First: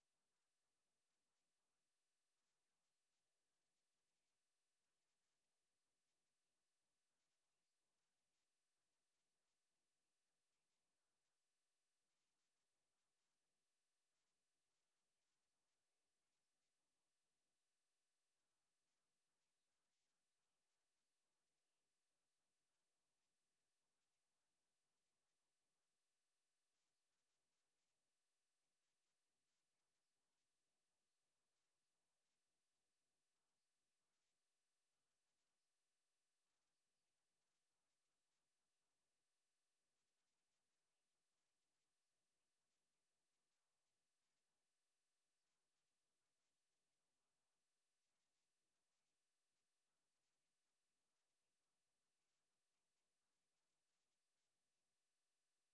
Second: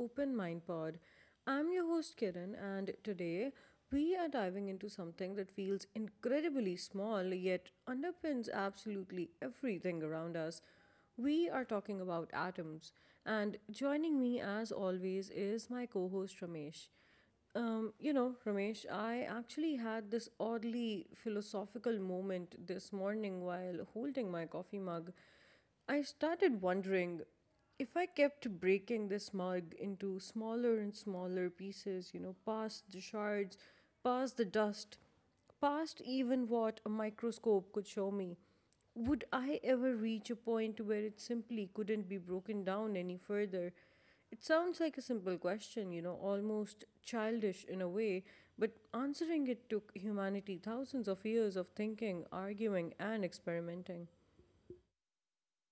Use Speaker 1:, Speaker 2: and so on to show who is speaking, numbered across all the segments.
Speaker 1: Open Mind Pod. I'm your host Kiran, and today we are diving into something that feels incredibly small yet underpins absolutely everything around us. We are talking about atoms, and joining me as always is my co host Ramesh. Ramesh, I actually had this oddly philosophical moment this morning while holding my coffee mug. I started wondering if I kept breaking this mug into smaller and smaller pieces, past the shards, past the dust, past even what a microscope could show me, would I ever reach a point where it simply couldn't be broken down any further? It sounds like a simple question, almost childish in a way, but answering it took humanity thousands of years of thinking, arguing, and experimenting.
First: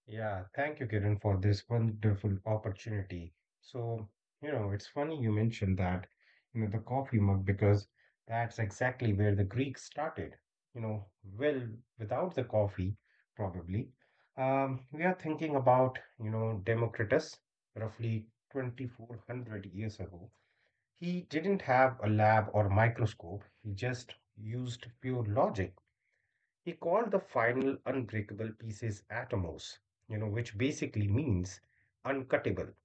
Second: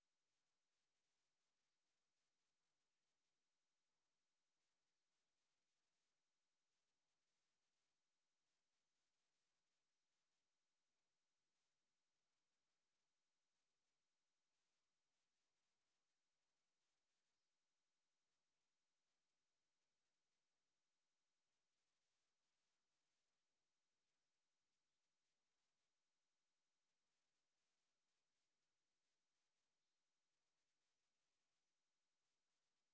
Speaker 2: Yeah, thank you, Kiran, for this wonderful opportunity. So, it's funny you mentioned that, you know, the coffee mug, because that's exactly where the Greeks started. You know, well, without the coffee, probably. We are thinking about, you know, Democritus, roughly 2400 years ago. He didn't have a lab or microscope, he just used pure logic. He called the final unbreakable pieces atomos, you know, which basically means uncuttable.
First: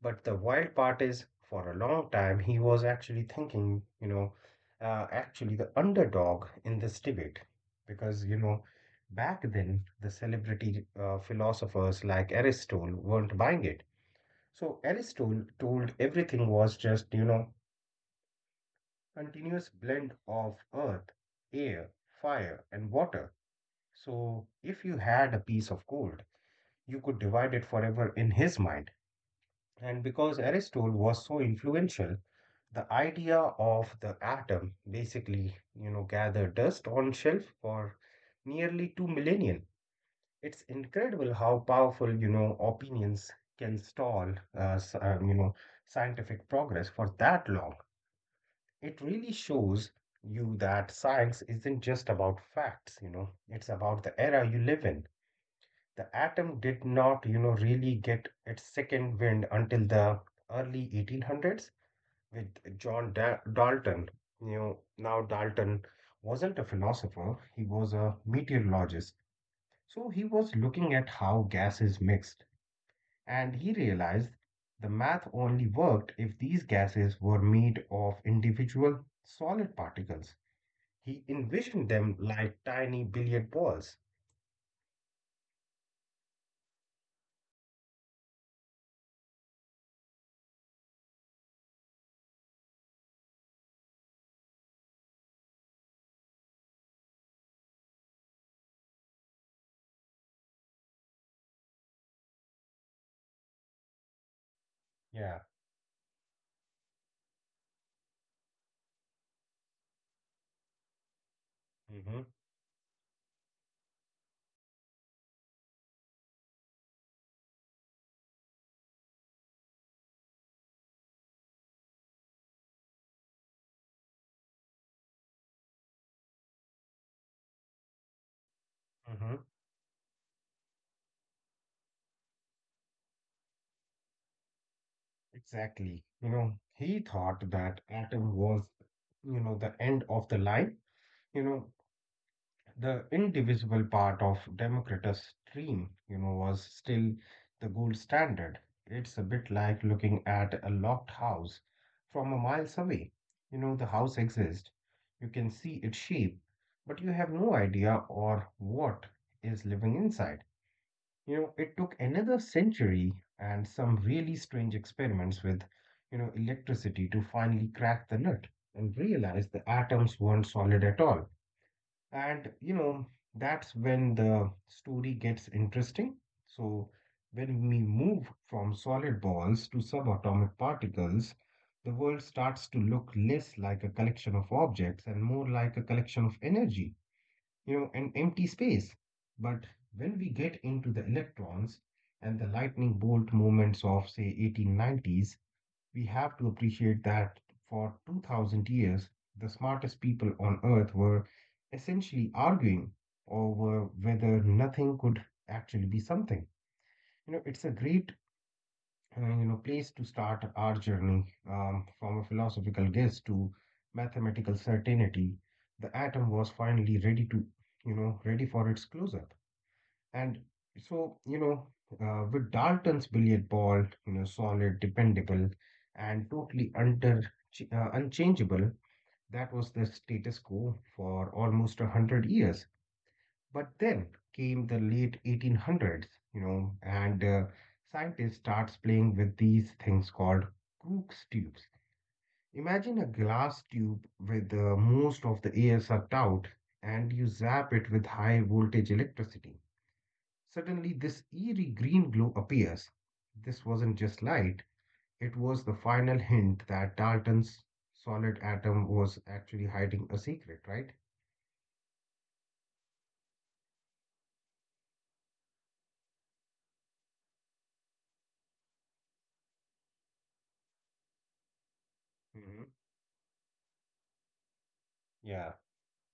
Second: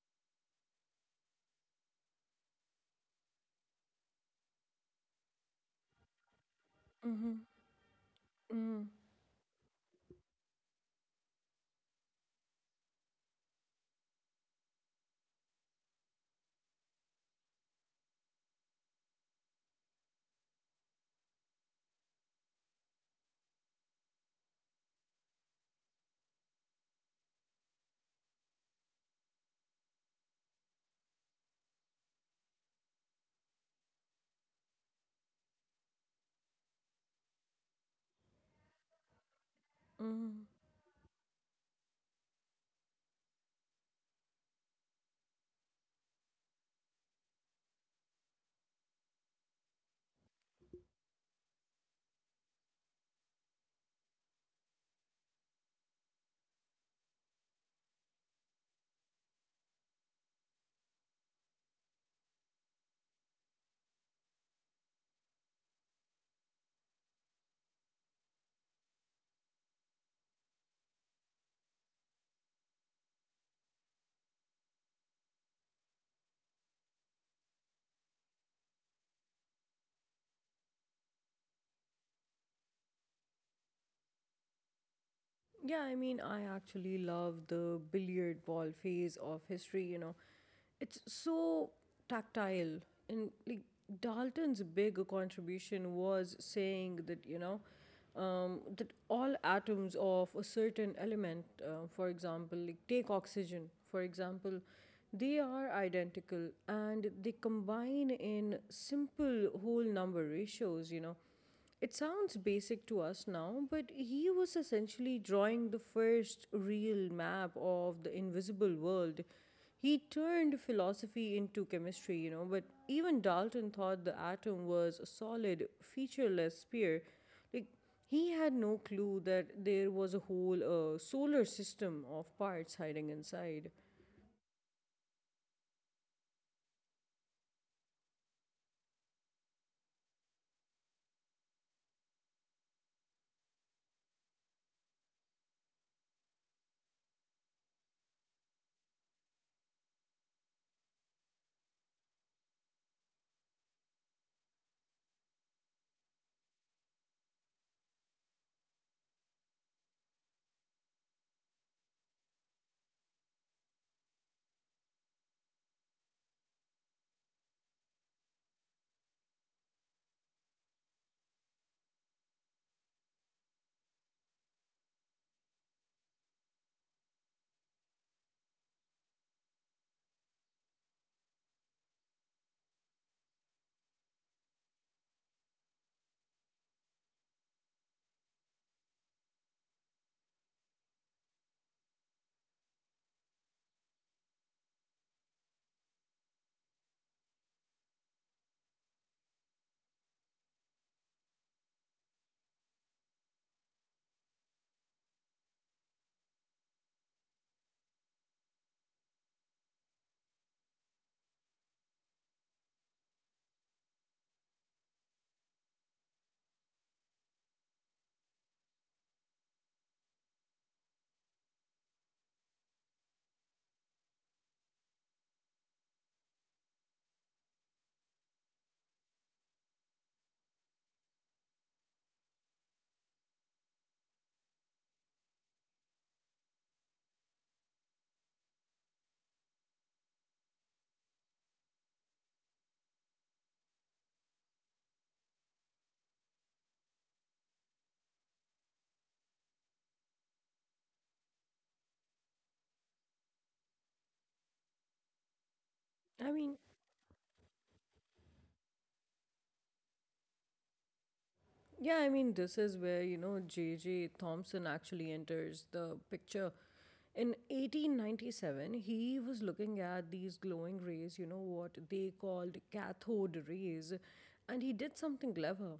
Speaker 2: But the wild part is, for a long time, he was actually thinking, actually the underdog in this
Speaker 1: Hmm.
Speaker 2: debate. Because, you know, back then, the celebrity philosophers like Aristotle weren't buying it. So Aristotle told everything was just, you know, continuous blend of earth, air, fire, and water, so if you had a piece of gold, you could divide it forever in his mind. And because Aristotle was so influential, the idea of the atom basically, you know, gathered dust on shelf for nearly two millennia.
Speaker 1: Mm.
Speaker 2: It's incredible how powerful, you know, opinions can stall, you know, scientific progress for that long. It really shows you that science isn't just about facts, you know, it's about the era you live in. The atom did not, you know, really get its second wind until the early 1800s with Dalton. You know, now Dalton wasn't a philosopher, he was a meteorologist. So he was looking at how gases mixed, and he realized the math only worked if these gases were made of individual solid particles. He envisioned them like tiny billiard balls.
Speaker 1: Yeah, I mean, I actually love the billiard ball phase of history, you know. It's so tactile. And like Dalton's big contribution was saying that, that all atoms of a certain element, for example, like take oxygen, for example,
Speaker 2: Yeah.
Speaker 1: they are identical and they combine in simple whole number ratios, you know. It
Speaker 2: Mm-hmm.
Speaker 1: sounds basic to us now, but he was essentially drawing the first real map of the invisible world. He turned philosophy into chemistry, you know, but even Dalton thought the atom was a solid, featureless sphere. Like, he had no clue
Speaker 2: Mm-hmm.
Speaker 1: that there was a whole solar system of parts hiding inside.
Speaker 2: Exactly. You know, he thought that atom was, you know, the end of the line. You know, the indivisible part of Democritus' dream, you know, was still the gold standard. It's a bit like looking at a locked house from a miles away. You know, the house exists, you can see its shape, but you have no idea or what is living inside. You know, it took another century and some really strange experiments with, you know, electricity to finally crack the nut and realize the atoms weren't solid at all. And, you know, that's when the story gets interesting. So, when we move from solid balls to subatomic particles, the world starts to look less like a collection of objects and more like a collection of energy, you know, an empty space. But when we get into the electrons and the lightning bolt movements of, say, 1890s, we have to appreciate that for 2000 years, the smartest people on Earth were essentially arguing over whether nothing could actually be something. You know, it's a great and you know place to start our journey, from a philosophical guess to mathematical certainty. The atom was finally ready to, you know, ready for its close up. And so, you know, with Dalton's billiard ball, you know, solid, dependable, and totally under, unchangeable, that was the status quo for almost 100 years. But then came the late 1800s, you know, and scientists starts playing with these things called Crookes tubes. Imagine a glass tube with most of the air sucked out, and you zap it with high voltage electricity. Suddenly, this eerie green glow appears. This wasn't just light; it was the final
Speaker 1: I
Speaker 2: hint
Speaker 1: mean,
Speaker 2: that Dalton's solid atom was actually hiding a secret, right?
Speaker 1: Yeah, I mean, this is where, you know, J.J. Thompson actually enters the picture. In 1897, he was looking at these glowing rays, you know, what they
Speaker 2: Mm-hmm.
Speaker 1: called cathode rays, and he did
Speaker 2: Yeah.
Speaker 1: something clever.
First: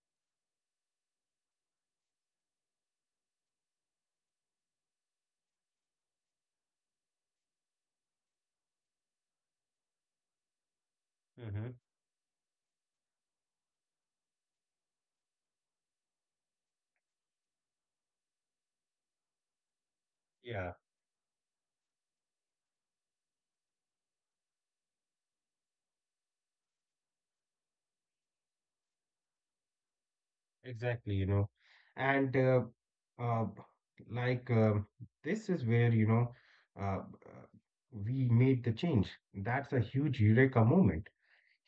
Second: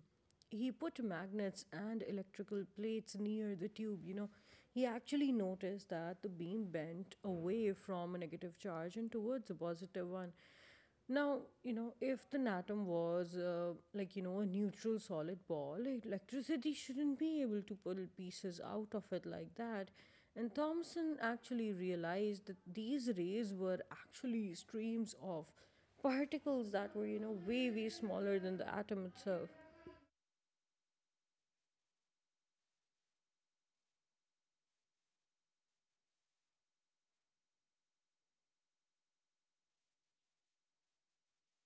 Speaker 1: He put magnets and electrical plates near the tube, you know. He actually noticed that the beam bent away from a negative charge and towards a positive one. Now,
Speaker 2: Mm-hmm.
Speaker 1: you know, if the atom was like, you know, a neutral solid ball, electricity shouldn't be able to pull pieces out of it like that. And
Speaker 2: Yeah.
Speaker 1: Thomson actually realized that these rays were actually streams of particles that were, you know, way smaller than the atom itself.
Speaker 2: Exactly, you know, and uh, like this is where you know, uh, uh, we made the change. That's a huge eureka moment.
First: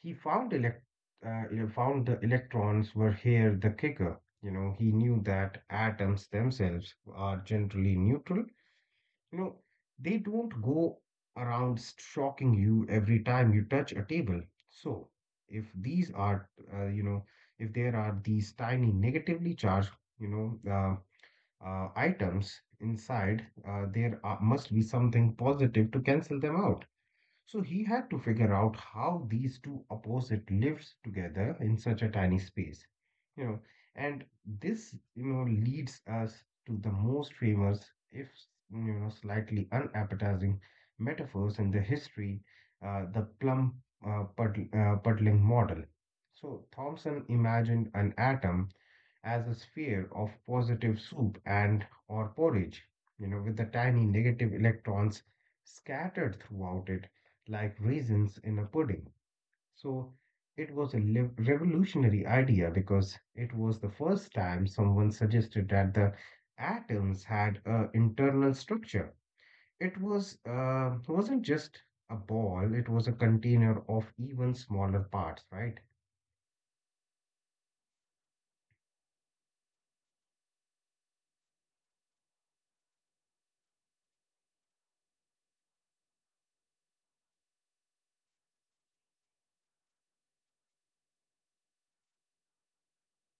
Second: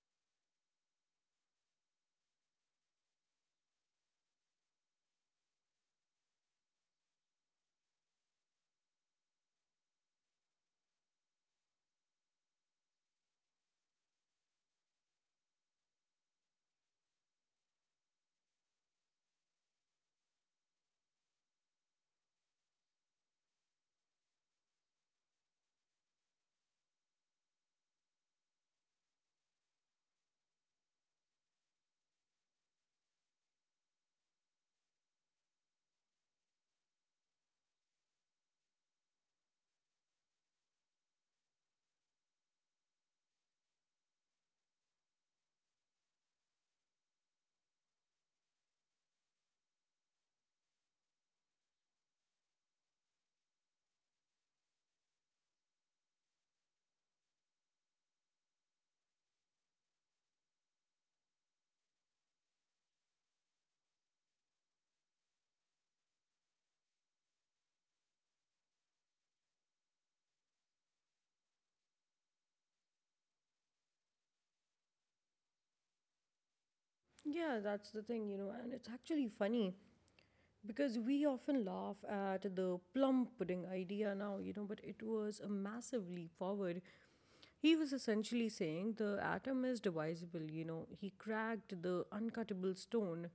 Speaker 2: He found you know, found the electrons were here the kicker. You know, he knew that atoms themselves are generally neutral, you know, they don't go around stalking you every time you touch a table. So, if these are, you know, if there are these tiny negatively charged, you know, uh, items inside, must be something positive to cancel them out. So he had to figure out how these two opposite lives together in such a tiny space. You know, and this, you know, leads us to the most famous, if you know, slightly unappetizing metaphors in the history, the puddling model. So Thomson imagined an atom as a sphere of positive soup and or porridge, you know, with the tiny negative electrons scattered throughout it like raisins in a pudding. So it was a revolutionary idea because it was the first time someone suggested that the atoms had an internal structure. It was wasn't just a ball; it was a container of even smaller parts, right?
Speaker 1: Yeah, that's the thing, you know, and it's actually funny because we often laugh at the plum pudding idea now, you know, but it was a massive leap forward. He was essentially saying the atom is divisible, you know, he cracked the uncuttable stone.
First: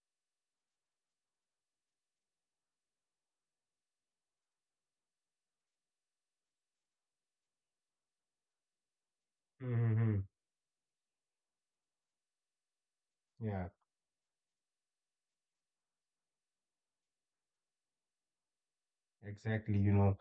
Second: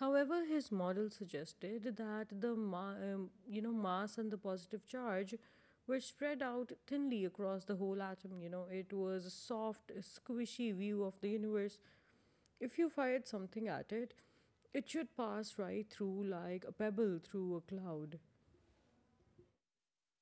Speaker 1: However, his model suggested that you know, mass and the positive charge were spread out thinly across the whole atom. You know, it was a soft,
Speaker 2: Hmm.
Speaker 1: squishy view of the universe. If you fired
Speaker 2: Yeah,
Speaker 1: something at it, it should pass right through like a pebble through a cloud.
Speaker 2: exactly. You know,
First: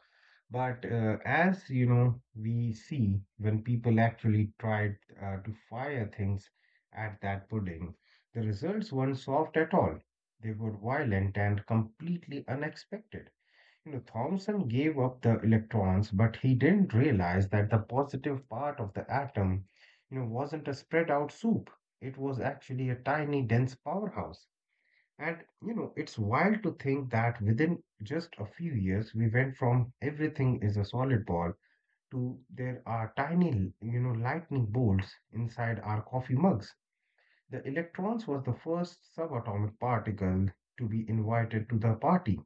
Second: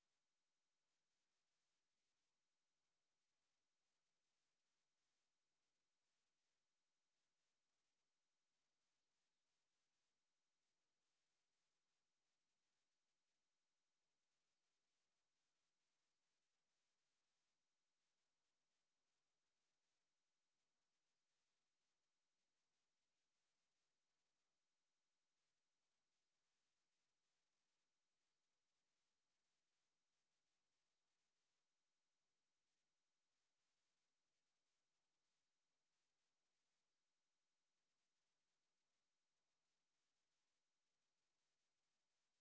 Speaker 2: but as you know, we see when people actually tried to fire things at that pudding, the results weren't soft at all. They were violent and completely unexpected. You know, Thomson gave up the electrons, but he didn't realize that the positive part of the atom, you know, wasn't a spread out soup. It was actually a tiny, dense powerhouse. And you know, it's wild to think that within just a few years, we went from everything is a solid ball to there are tiny, you know, lightning bolts inside our coffee mugs. The electrons was the first subatomic particle to be invited to the party,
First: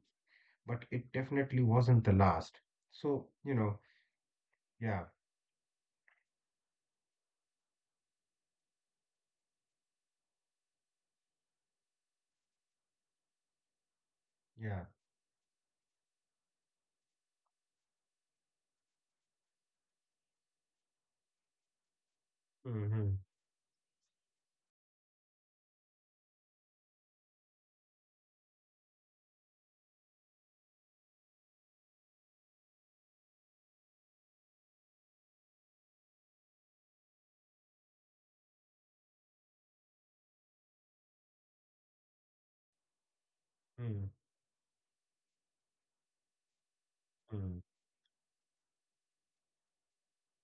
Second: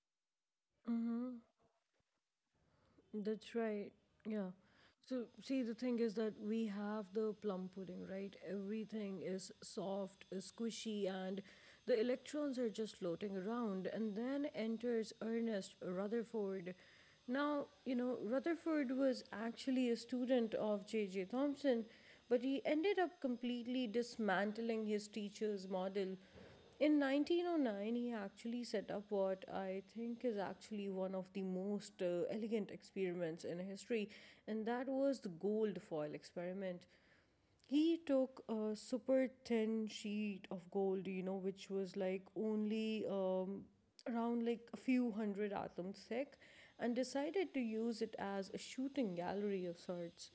Speaker 2: but it definitely wasn't the last. So, you
Speaker 1: That's
Speaker 2: know,
Speaker 1: right. Yeah.
Speaker 2: yeah,
Speaker 1: So, see, the thing is that we have the plum pudding, right? Everything is soft, squishy, and the electrons are just floating around. And then
Speaker 2: yeah.
Speaker 1: enters Ernest Rutherford. Now, you know, Rutherford was actually a student of J.J. Thomson, but he ended
Speaker 2: Hmm.
Speaker 1: up completely dismantling his teacher's model. In 1909, he actually set up what I think is actually one of the most elegant experiments in history, and that was the gold foil experiment. He took a super thin sheet of gold, you know, which was like only
Speaker 2: Hmm.
Speaker 1: around like a few hundred atoms thick, and decided to use it as a shooting gallery of sorts.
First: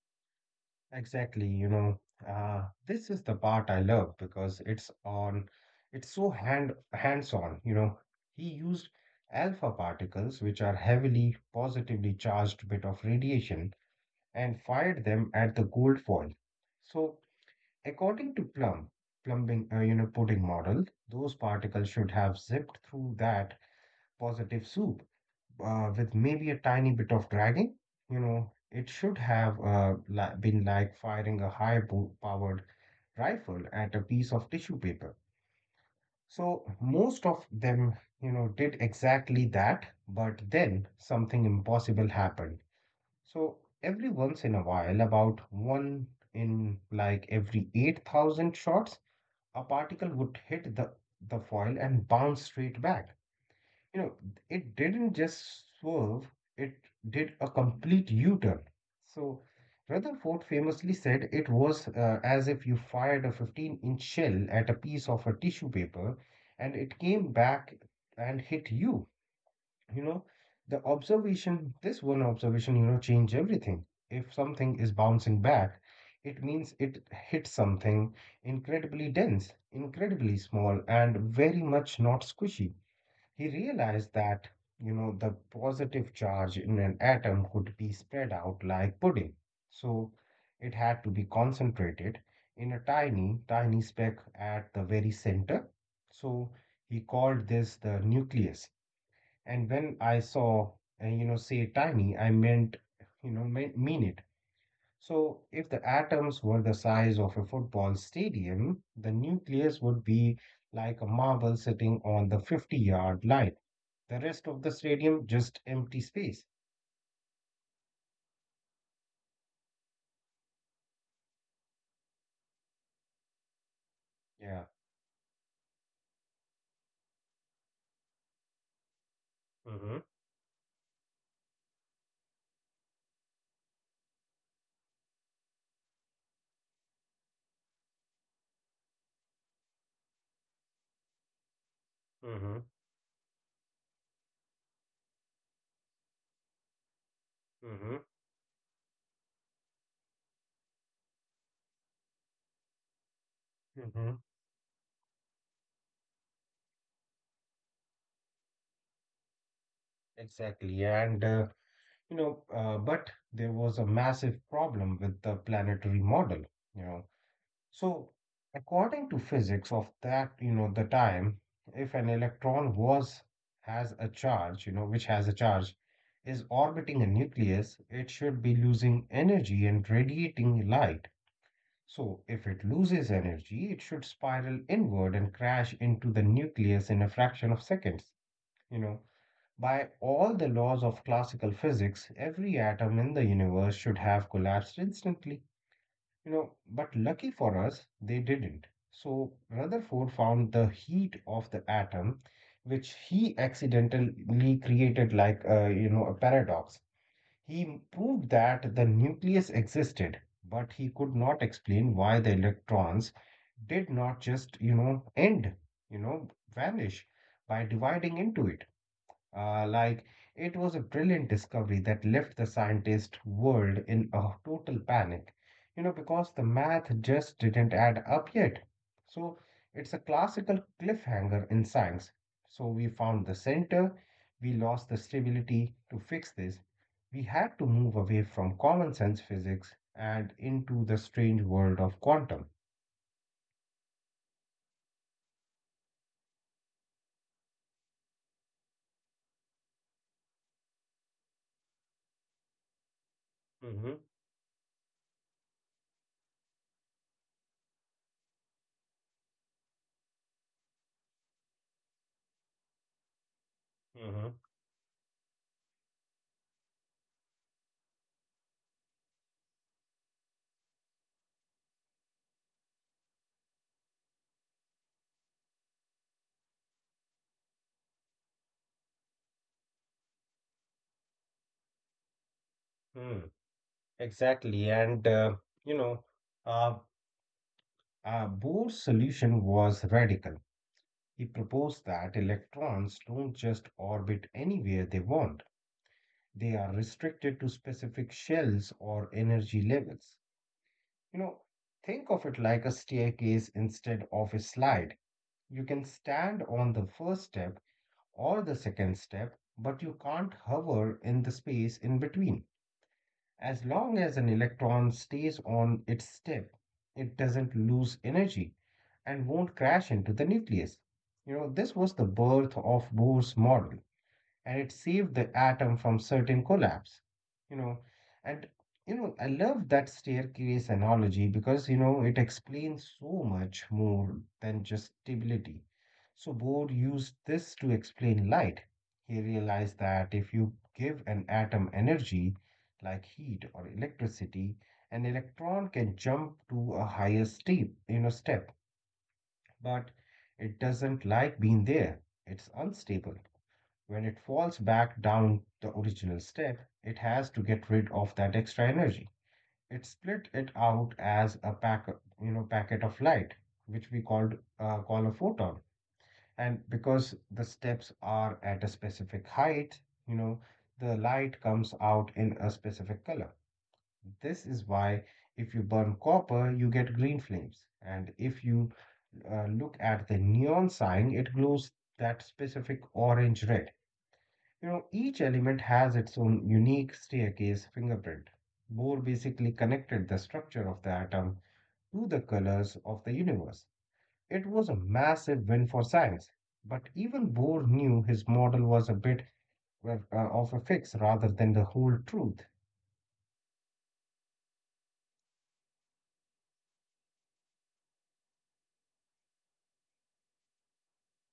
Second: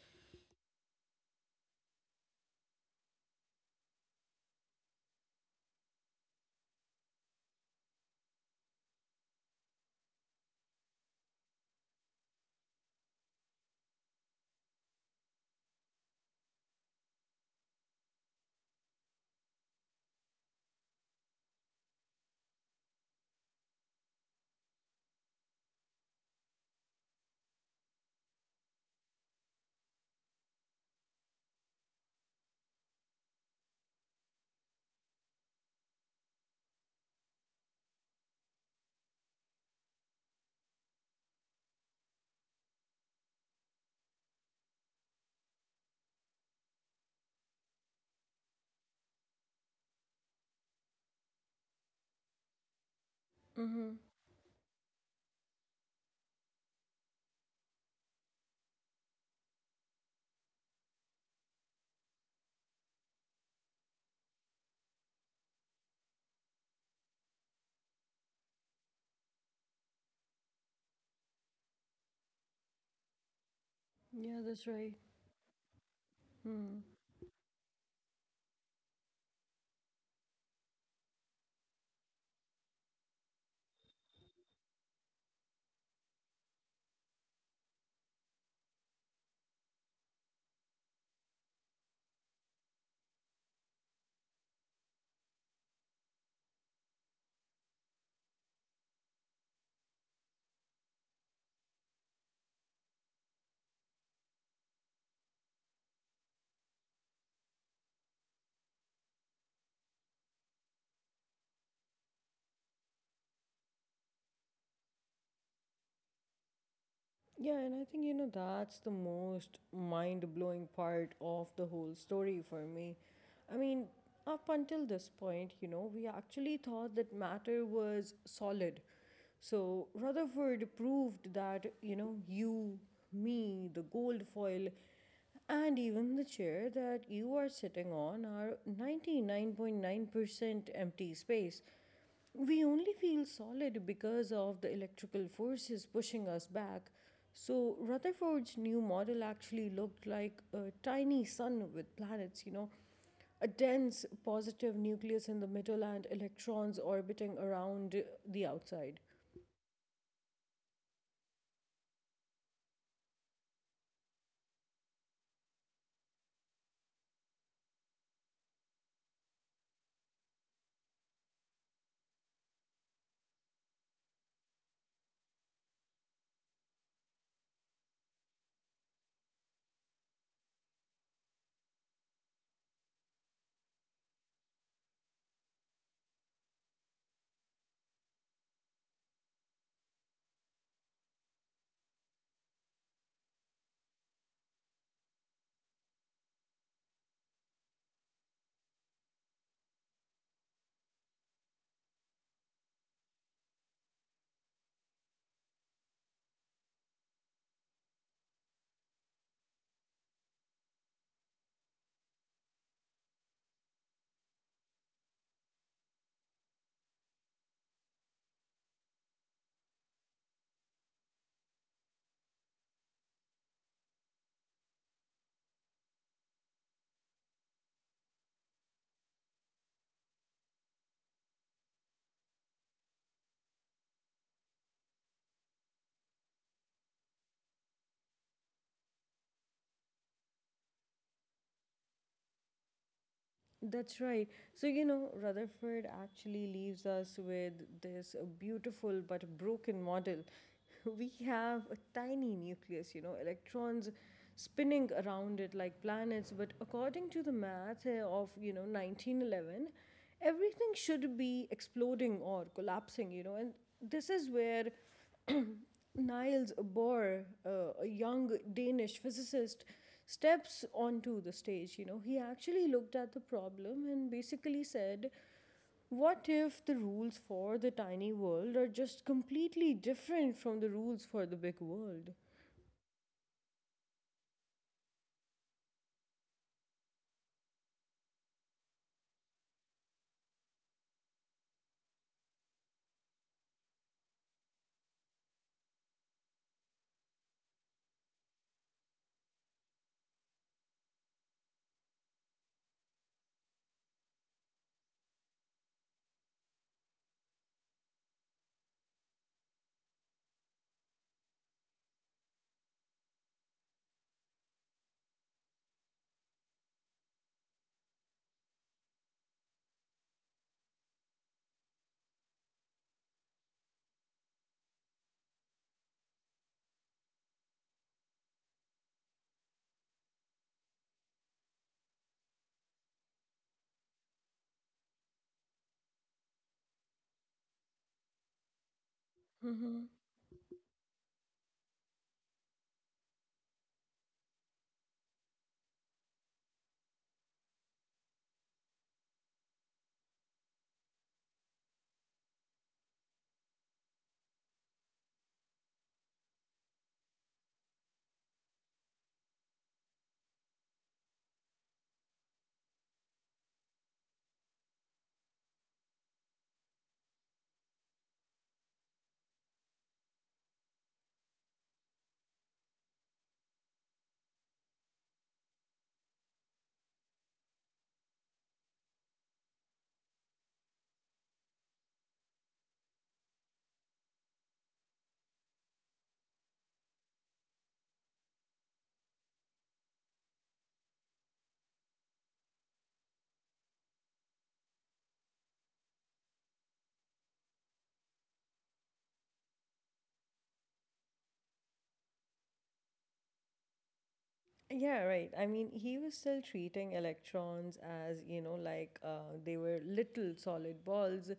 Speaker 2: Exactly, you know, this is the part I love because it's so hands-on, you know. He used alpha particles, which are heavily positively charged bit of radiation, and fired them at the gold foil. So, according to you know, pudding model, those particles should have zipped through that positive soup, with maybe a tiny bit of dragging. You know, it should have been like firing a high powered rifle at a piece of tissue paper. So, most of them, you know, did exactly that, but then something impossible happened. So, every once in a while, about one in like every 8,000 shots, a particle would hit the foil and bounce straight back.
Speaker 1: Mm-hmm.
Speaker 2: You know, it didn't just swerve, it did a complete U turn. So, Rutherford famously said it was as if you fired a 15-inch shell at a piece of a tissue paper and it came back and hit you. You know, this one observation, you know, changed everything. If
Speaker 1: Yeah, that's
Speaker 2: something is
Speaker 1: right.
Speaker 2: bouncing back, it means
Speaker 1: Hmm.
Speaker 2: it hit something incredibly dense, incredibly small, and very much not squishy. He realized that, you know, the positive charge in an atom could be spread out like pudding. So it had to be concentrated in a tiny, tiny speck at the very center. So he called this the nucleus. And when I you know, say tiny, I meant, you know, mean it. So if the atoms were the size of a football stadium, the nucleus would be like a marble sitting on the 50-yard line. The rest of the stadium just empty space.
Speaker 1: Yeah, and I think, you know, that's the most mind blowing part of the whole story for me. I mean, up
Speaker 2: Yeah.
Speaker 1: until this point, you know, we actually thought that matter was solid. So
Speaker 2: Mm-hmm.
Speaker 1: Rutherford proved that, you know, you, me, the gold foil, and even the chair that you are sitting on are 99.9% empty space. We
Speaker 2: Mm-hmm.
Speaker 1: only feel solid because of the electrical forces pushing us back. So
Speaker 2: Mm-hmm.
Speaker 1: Rutherford's new model actually looked like a tiny sun with planets, you know, a dense
Speaker 2: Hmm.
Speaker 1: positive nucleus in the middle and electrons orbiting around the outside.
Speaker 2: Exactly. And, you know, but there was a massive problem with the planetary model, you know. So, according to physics of that, you know, the time, if an electron was, has a charge, you know, which has a charge, is orbiting a nucleus, it should be losing energy and radiating light. So, if it loses energy, it should spiral inward and crash into the nucleus in a fraction of seconds. You know, by all the laws of classical physics, every atom in the universe should have collapsed instantly. You know, but lucky for us, they didn't. So, Rutherford found the heat of the atom, which he accidentally created like, you know, a paradox. He proved that the nucleus existed, but he could not explain why the electrons did not just, you know, end, you know, vanish by dividing into it. Like, it was a brilliant discovery that left the scientist world in a total panic, you know, because the math just didn't add up yet. So, it's a classical cliffhanger in science. So, we found the center, we lost the stability to fix this. We had to move away from common sense physics and into the strange world of quantum.
Speaker 1: That's right. So, you know, Rutherford actually leaves us with this beautiful but broken model. We have a tiny nucleus, you know, electrons
Speaker 2: Mm-hmm.
Speaker 1: spinning around it like planets. But according to the math of, you know, 1911, everything should be exploding or collapsing, you know, and this is
Speaker 2: Mm-hmm.
Speaker 1: where Niels Bohr, a young Danish physicist, steps onto the stage. You know, he actually looked at the problem and basically said, what if the rules for the tiny world are just completely different from the rules for the big world?
Speaker 2: Mm. Exactly. And, you know, uh, Bohr's solution was radical. He proposed that electrons don't just orbit anywhere they want, they are restricted to specific shells or energy levels. You know, think of it like a staircase instead of a slide. You can stand on the first step or the second step, but you can't hover in the space in between. As long as an electron stays on its step, it doesn't lose energy and won't crash into the nucleus. You know, this was the birth of Bohr's model, and it saved the atom from certain collapse. You know, and I love that staircase analogy because it explains so much more than just stability. So Bohr used this to explain light. He realized
Speaker 1: Hmm.
Speaker 2: that if you give an atom energy, like heat or electricity, an electron can jump to a higher step, but it doesn't like being there. It's unstable. When it falls back down the original step, it has to get rid of that extra energy. It split it out as a packet, packet of light, which we call a photon. And because the steps are at a specific height, you know, the light comes out in a specific color. This is why if you burn copper, you get green flames, and if you look at the neon sign, it glows that specific orange red. You know, each element has its own unique staircase fingerprint. Bohr basically connected the structure of the atom to the colors of the universe. It was a massive win for science, but even Bohr knew his model was a bit of a fix rather than the whole truth.
Speaker 1: Yeah, right. I mean, he was still treating electrons as, you know, like they were little solid balls,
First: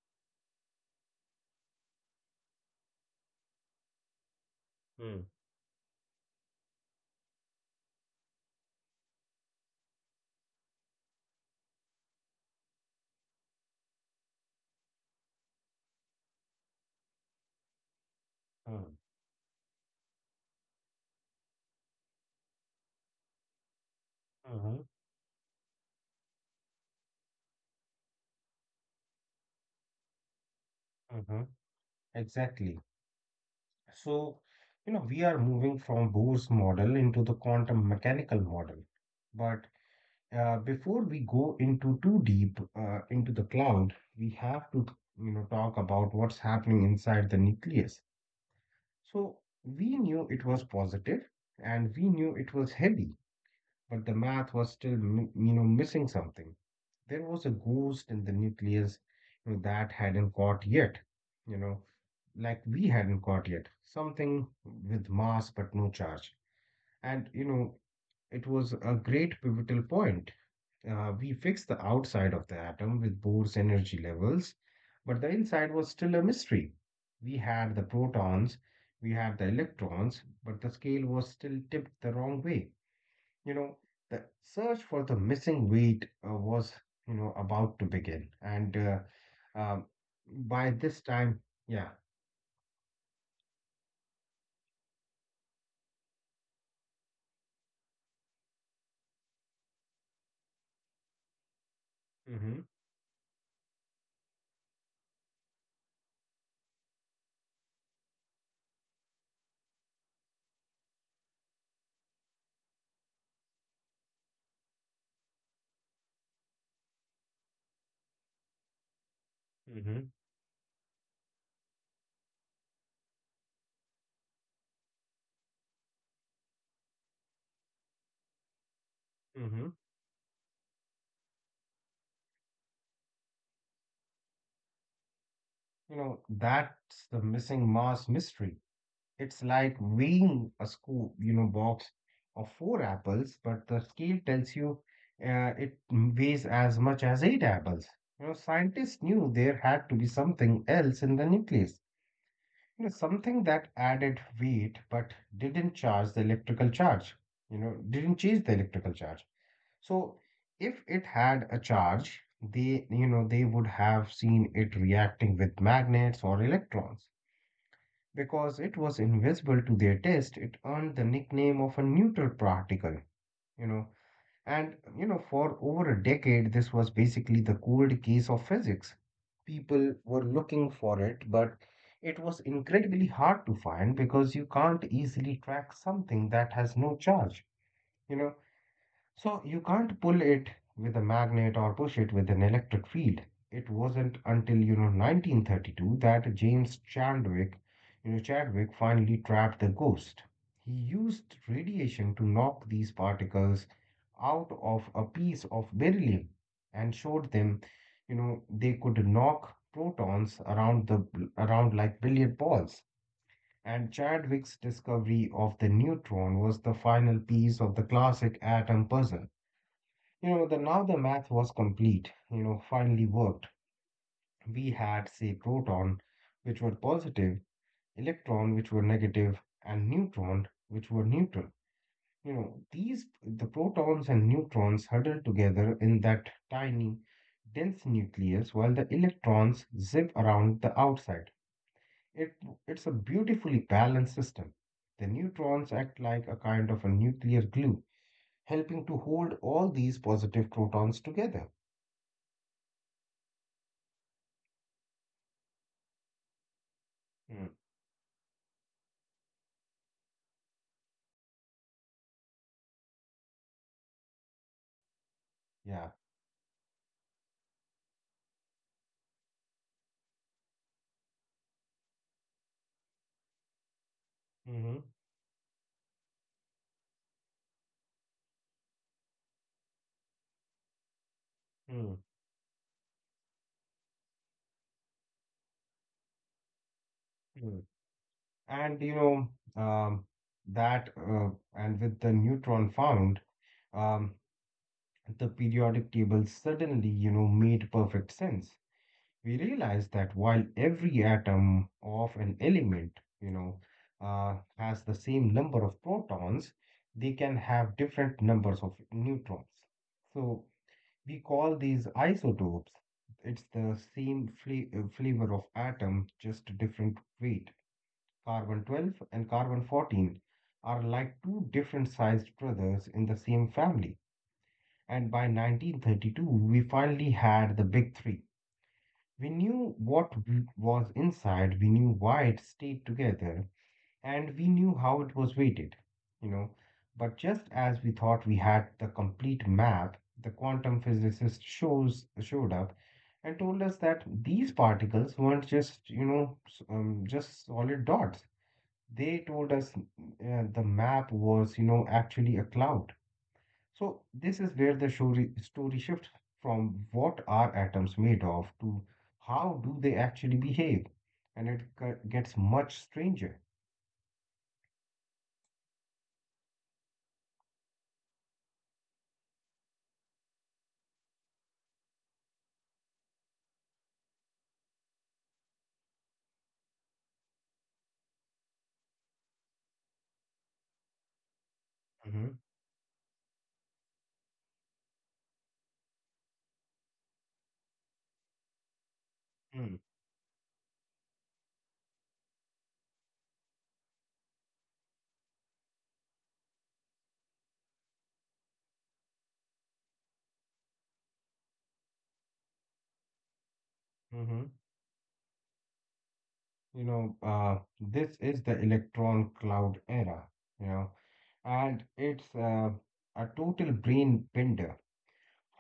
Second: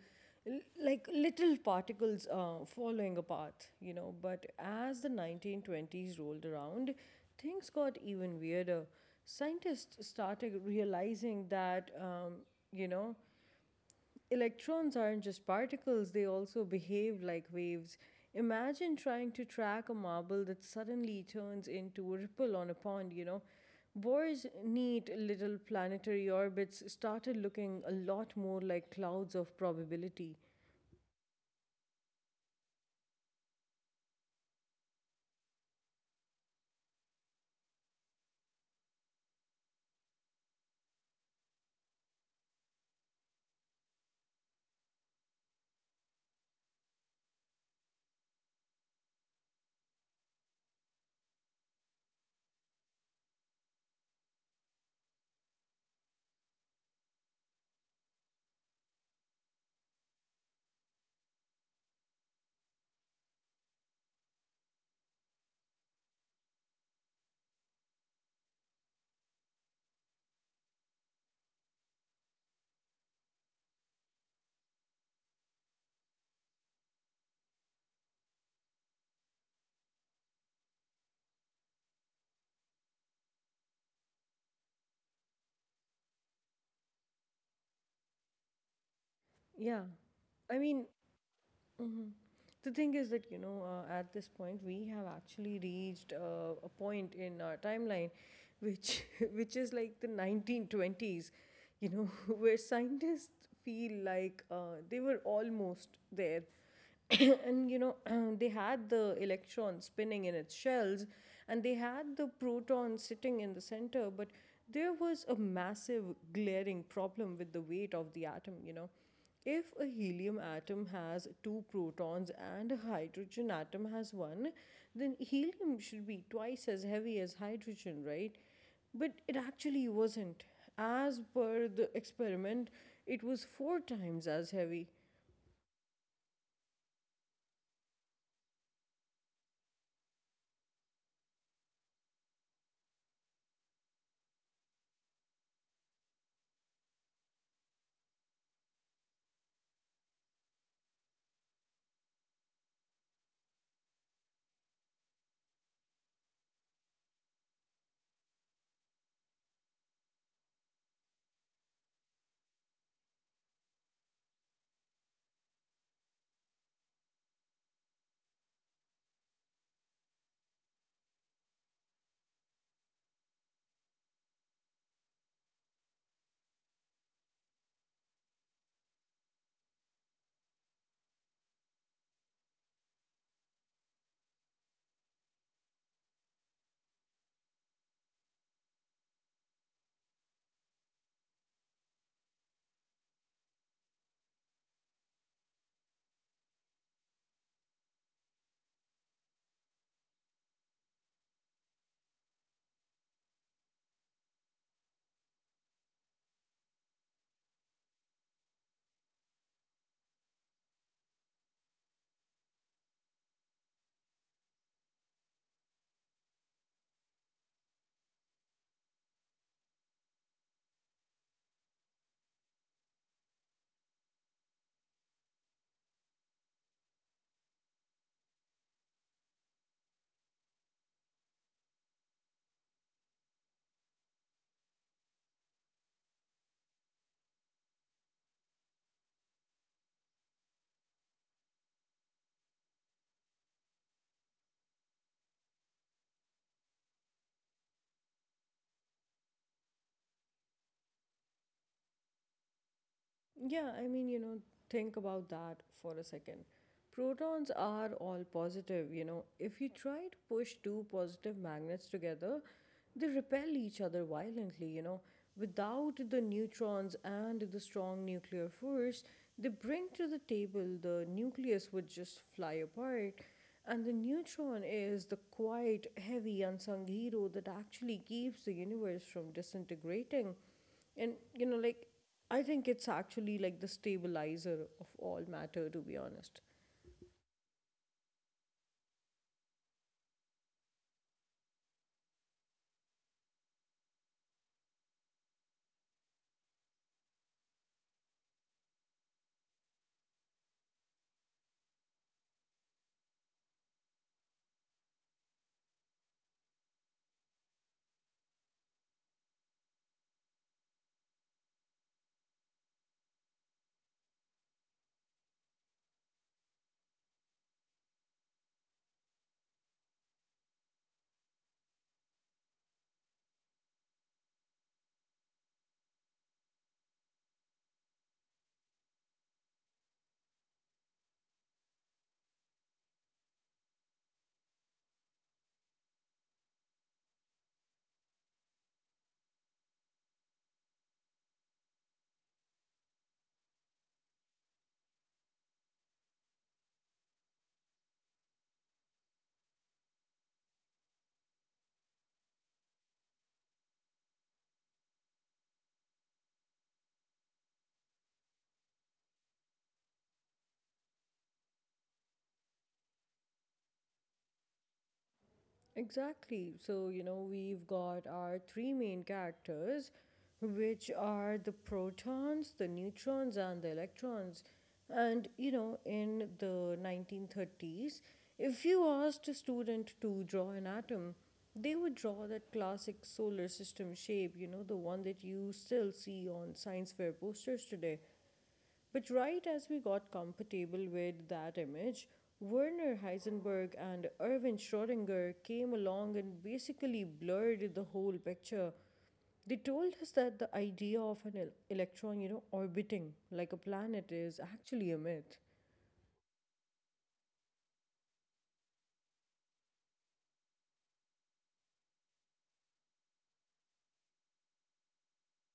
Speaker 1: like little particles following a path, you know. But as the
Speaker 2: Hmm.
Speaker 1: 1920s rolled around, things got even weirder. Scientists started realizing that, you know, electrons aren't just particles, they also behave like waves.
Speaker 2: Mm-hmm.
Speaker 1: Imagine trying to track a marble that suddenly turns into a ripple on a pond, you know. Bohr's
Speaker 2: Hmm. Mhm.
Speaker 1: neat little planetary orbits started looking a lot more like clouds of probability.
Speaker 2: Mhm. Exactly. So, we are moving from Bohr's model into the quantum mechanical model. But before we go into too deep into the cloud, we have to, talk about what's happening inside the nucleus. So we knew it was positive and we knew it was heavy, but the math was still missing something. There was a ghost in the nucleus, that hadn't caught yet, you know like we hadn't got yet. Something with mass but no charge. And it was a great pivotal point. We fixed the outside of the atom with Bohr's energy levels, but the inside was still a mystery. We had the protons, we had the electrons, but the scale was still tipped the wrong way. You know, the search for the missing weight was, about to begin. And um
Speaker 1: Yeah. I
Speaker 2: by
Speaker 1: mean,
Speaker 2: this time, yeah.
Speaker 1: Mhm. The thing is that, you know, at this point, we have actually reached a point in our timeline which, which is like the 1920s, you know, where scientists feel like they were almost there. And, you know, they had the electron spinning in its shells and they had the proton sitting in the center, but there was a massive glaring problem with the weight of the atom, you know. If a
Speaker 2: Hmm.
Speaker 1: helium atom has two protons and a hydrogen atom has one, then helium should be twice as heavy as hydrogen, right? But it
Speaker 2: Hmm.
Speaker 1: actually wasn't. As per the experiment, it was four times as heavy.
Speaker 2: You know, that's the missing Mars mystery. It's like weighing a box of four apples, but the scale tells you it weighs as much as eight apples. You know, scientists knew there had to be something else in the nucleus. You know, something that added weight but didn't charge the electrical charge. You know, didn't change the electrical charge. So if it had a charge, they would have seen it reacting with magnets or electrons. Because it was invisible to their test, it earned the nickname of a neutral particle, you know. And, for over a decade, this was basically the cold case of physics. People were looking for it, but it was incredibly hard to find because you can't easily track something that has no charge. You know, so you can't pull it with a magnet or push it with an electric field. It wasn't until 1932 that James Chadwick, you know Chadwick finally trapped the ghost. He used radiation to knock these particles out of a piece of beryllium and showed them, they could knock protons around like billiard balls. And Chadwick's discovery of the neutron was the final piece of the classic atom puzzle. You know, the now the math was complete, finally worked. We had, say, proton, which were positive, electron, which were negative, and neutron, which were neutral. The protons and neutrons huddle together in that tiny, dense nucleus while the electrons zip around the outside. It, it's a beautifully balanced system. The neutrons act like a kind of a nuclear glue, helping to hold all these positive protons together.
Speaker 1: Yeah, I mean, you know, think about that for a second. Protons
Speaker 2: Hmm.
Speaker 1: are all positive, you know. If you try to push two positive magnets together, they repel each other violently, you know. Without
Speaker 2: Yeah.
Speaker 1: the neutrons and the strong nuclear force, they bring to the table the nucleus would just fly apart. And the neutron
Speaker 2: Mm-hmm.
Speaker 1: is the quiet, heavy, unsung hero that actually keeps the universe from disintegrating. And you know, like
Speaker 2: Mm.
Speaker 1: I think it's actually like the stabilizer of all matter, to be honest.
Speaker 2: Mm. And you know, um, that and with the neutron found, um, the periodic table suddenly, made perfect sense. We realized that while every atom of an element, you know, has the same number of protons, they can have different numbers of neutrons. So we call these isotopes. It's the same flavor of atom, just different weight. Carbon 12 and carbon 14 are like two different sized brothers in the same family. And by 1932, we finally had the big three. We knew what was inside, we knew why it stayed together, and we knew how it was weighted, you know. But just as we thought we had the complete map, the quantum physicist shows showed up and told us that these particles weren't just, just solid dots. They told us the map was, actually a cloud. So this is where the story shifts from what are atoms made of to how do they actually behave, and it gets much stranger.
Speaker 1: Exactly. So, you know, we've got our three main characters, which are the protons, the neutrons, and the electrons. And, you know, in the 1930s, if you asked a student to draw an atom, they would
Speaker 2: Mm-hmm.
Speaker 1: draw that classic solar system shape, you know, the one that you still see on science fair posters today. But right as we got comfortable with that image, Werner Heisenberg and Erwin Schrödinger came along and basically blurred the whole picture. They told us that the idea of an electron, you know, orbiting like a planet
Speaker 2: Mm-hmm.
Speaker 1: is actually a myth.
Speaker 2: This is the electron cloud era. You know, and it's a total brain bender.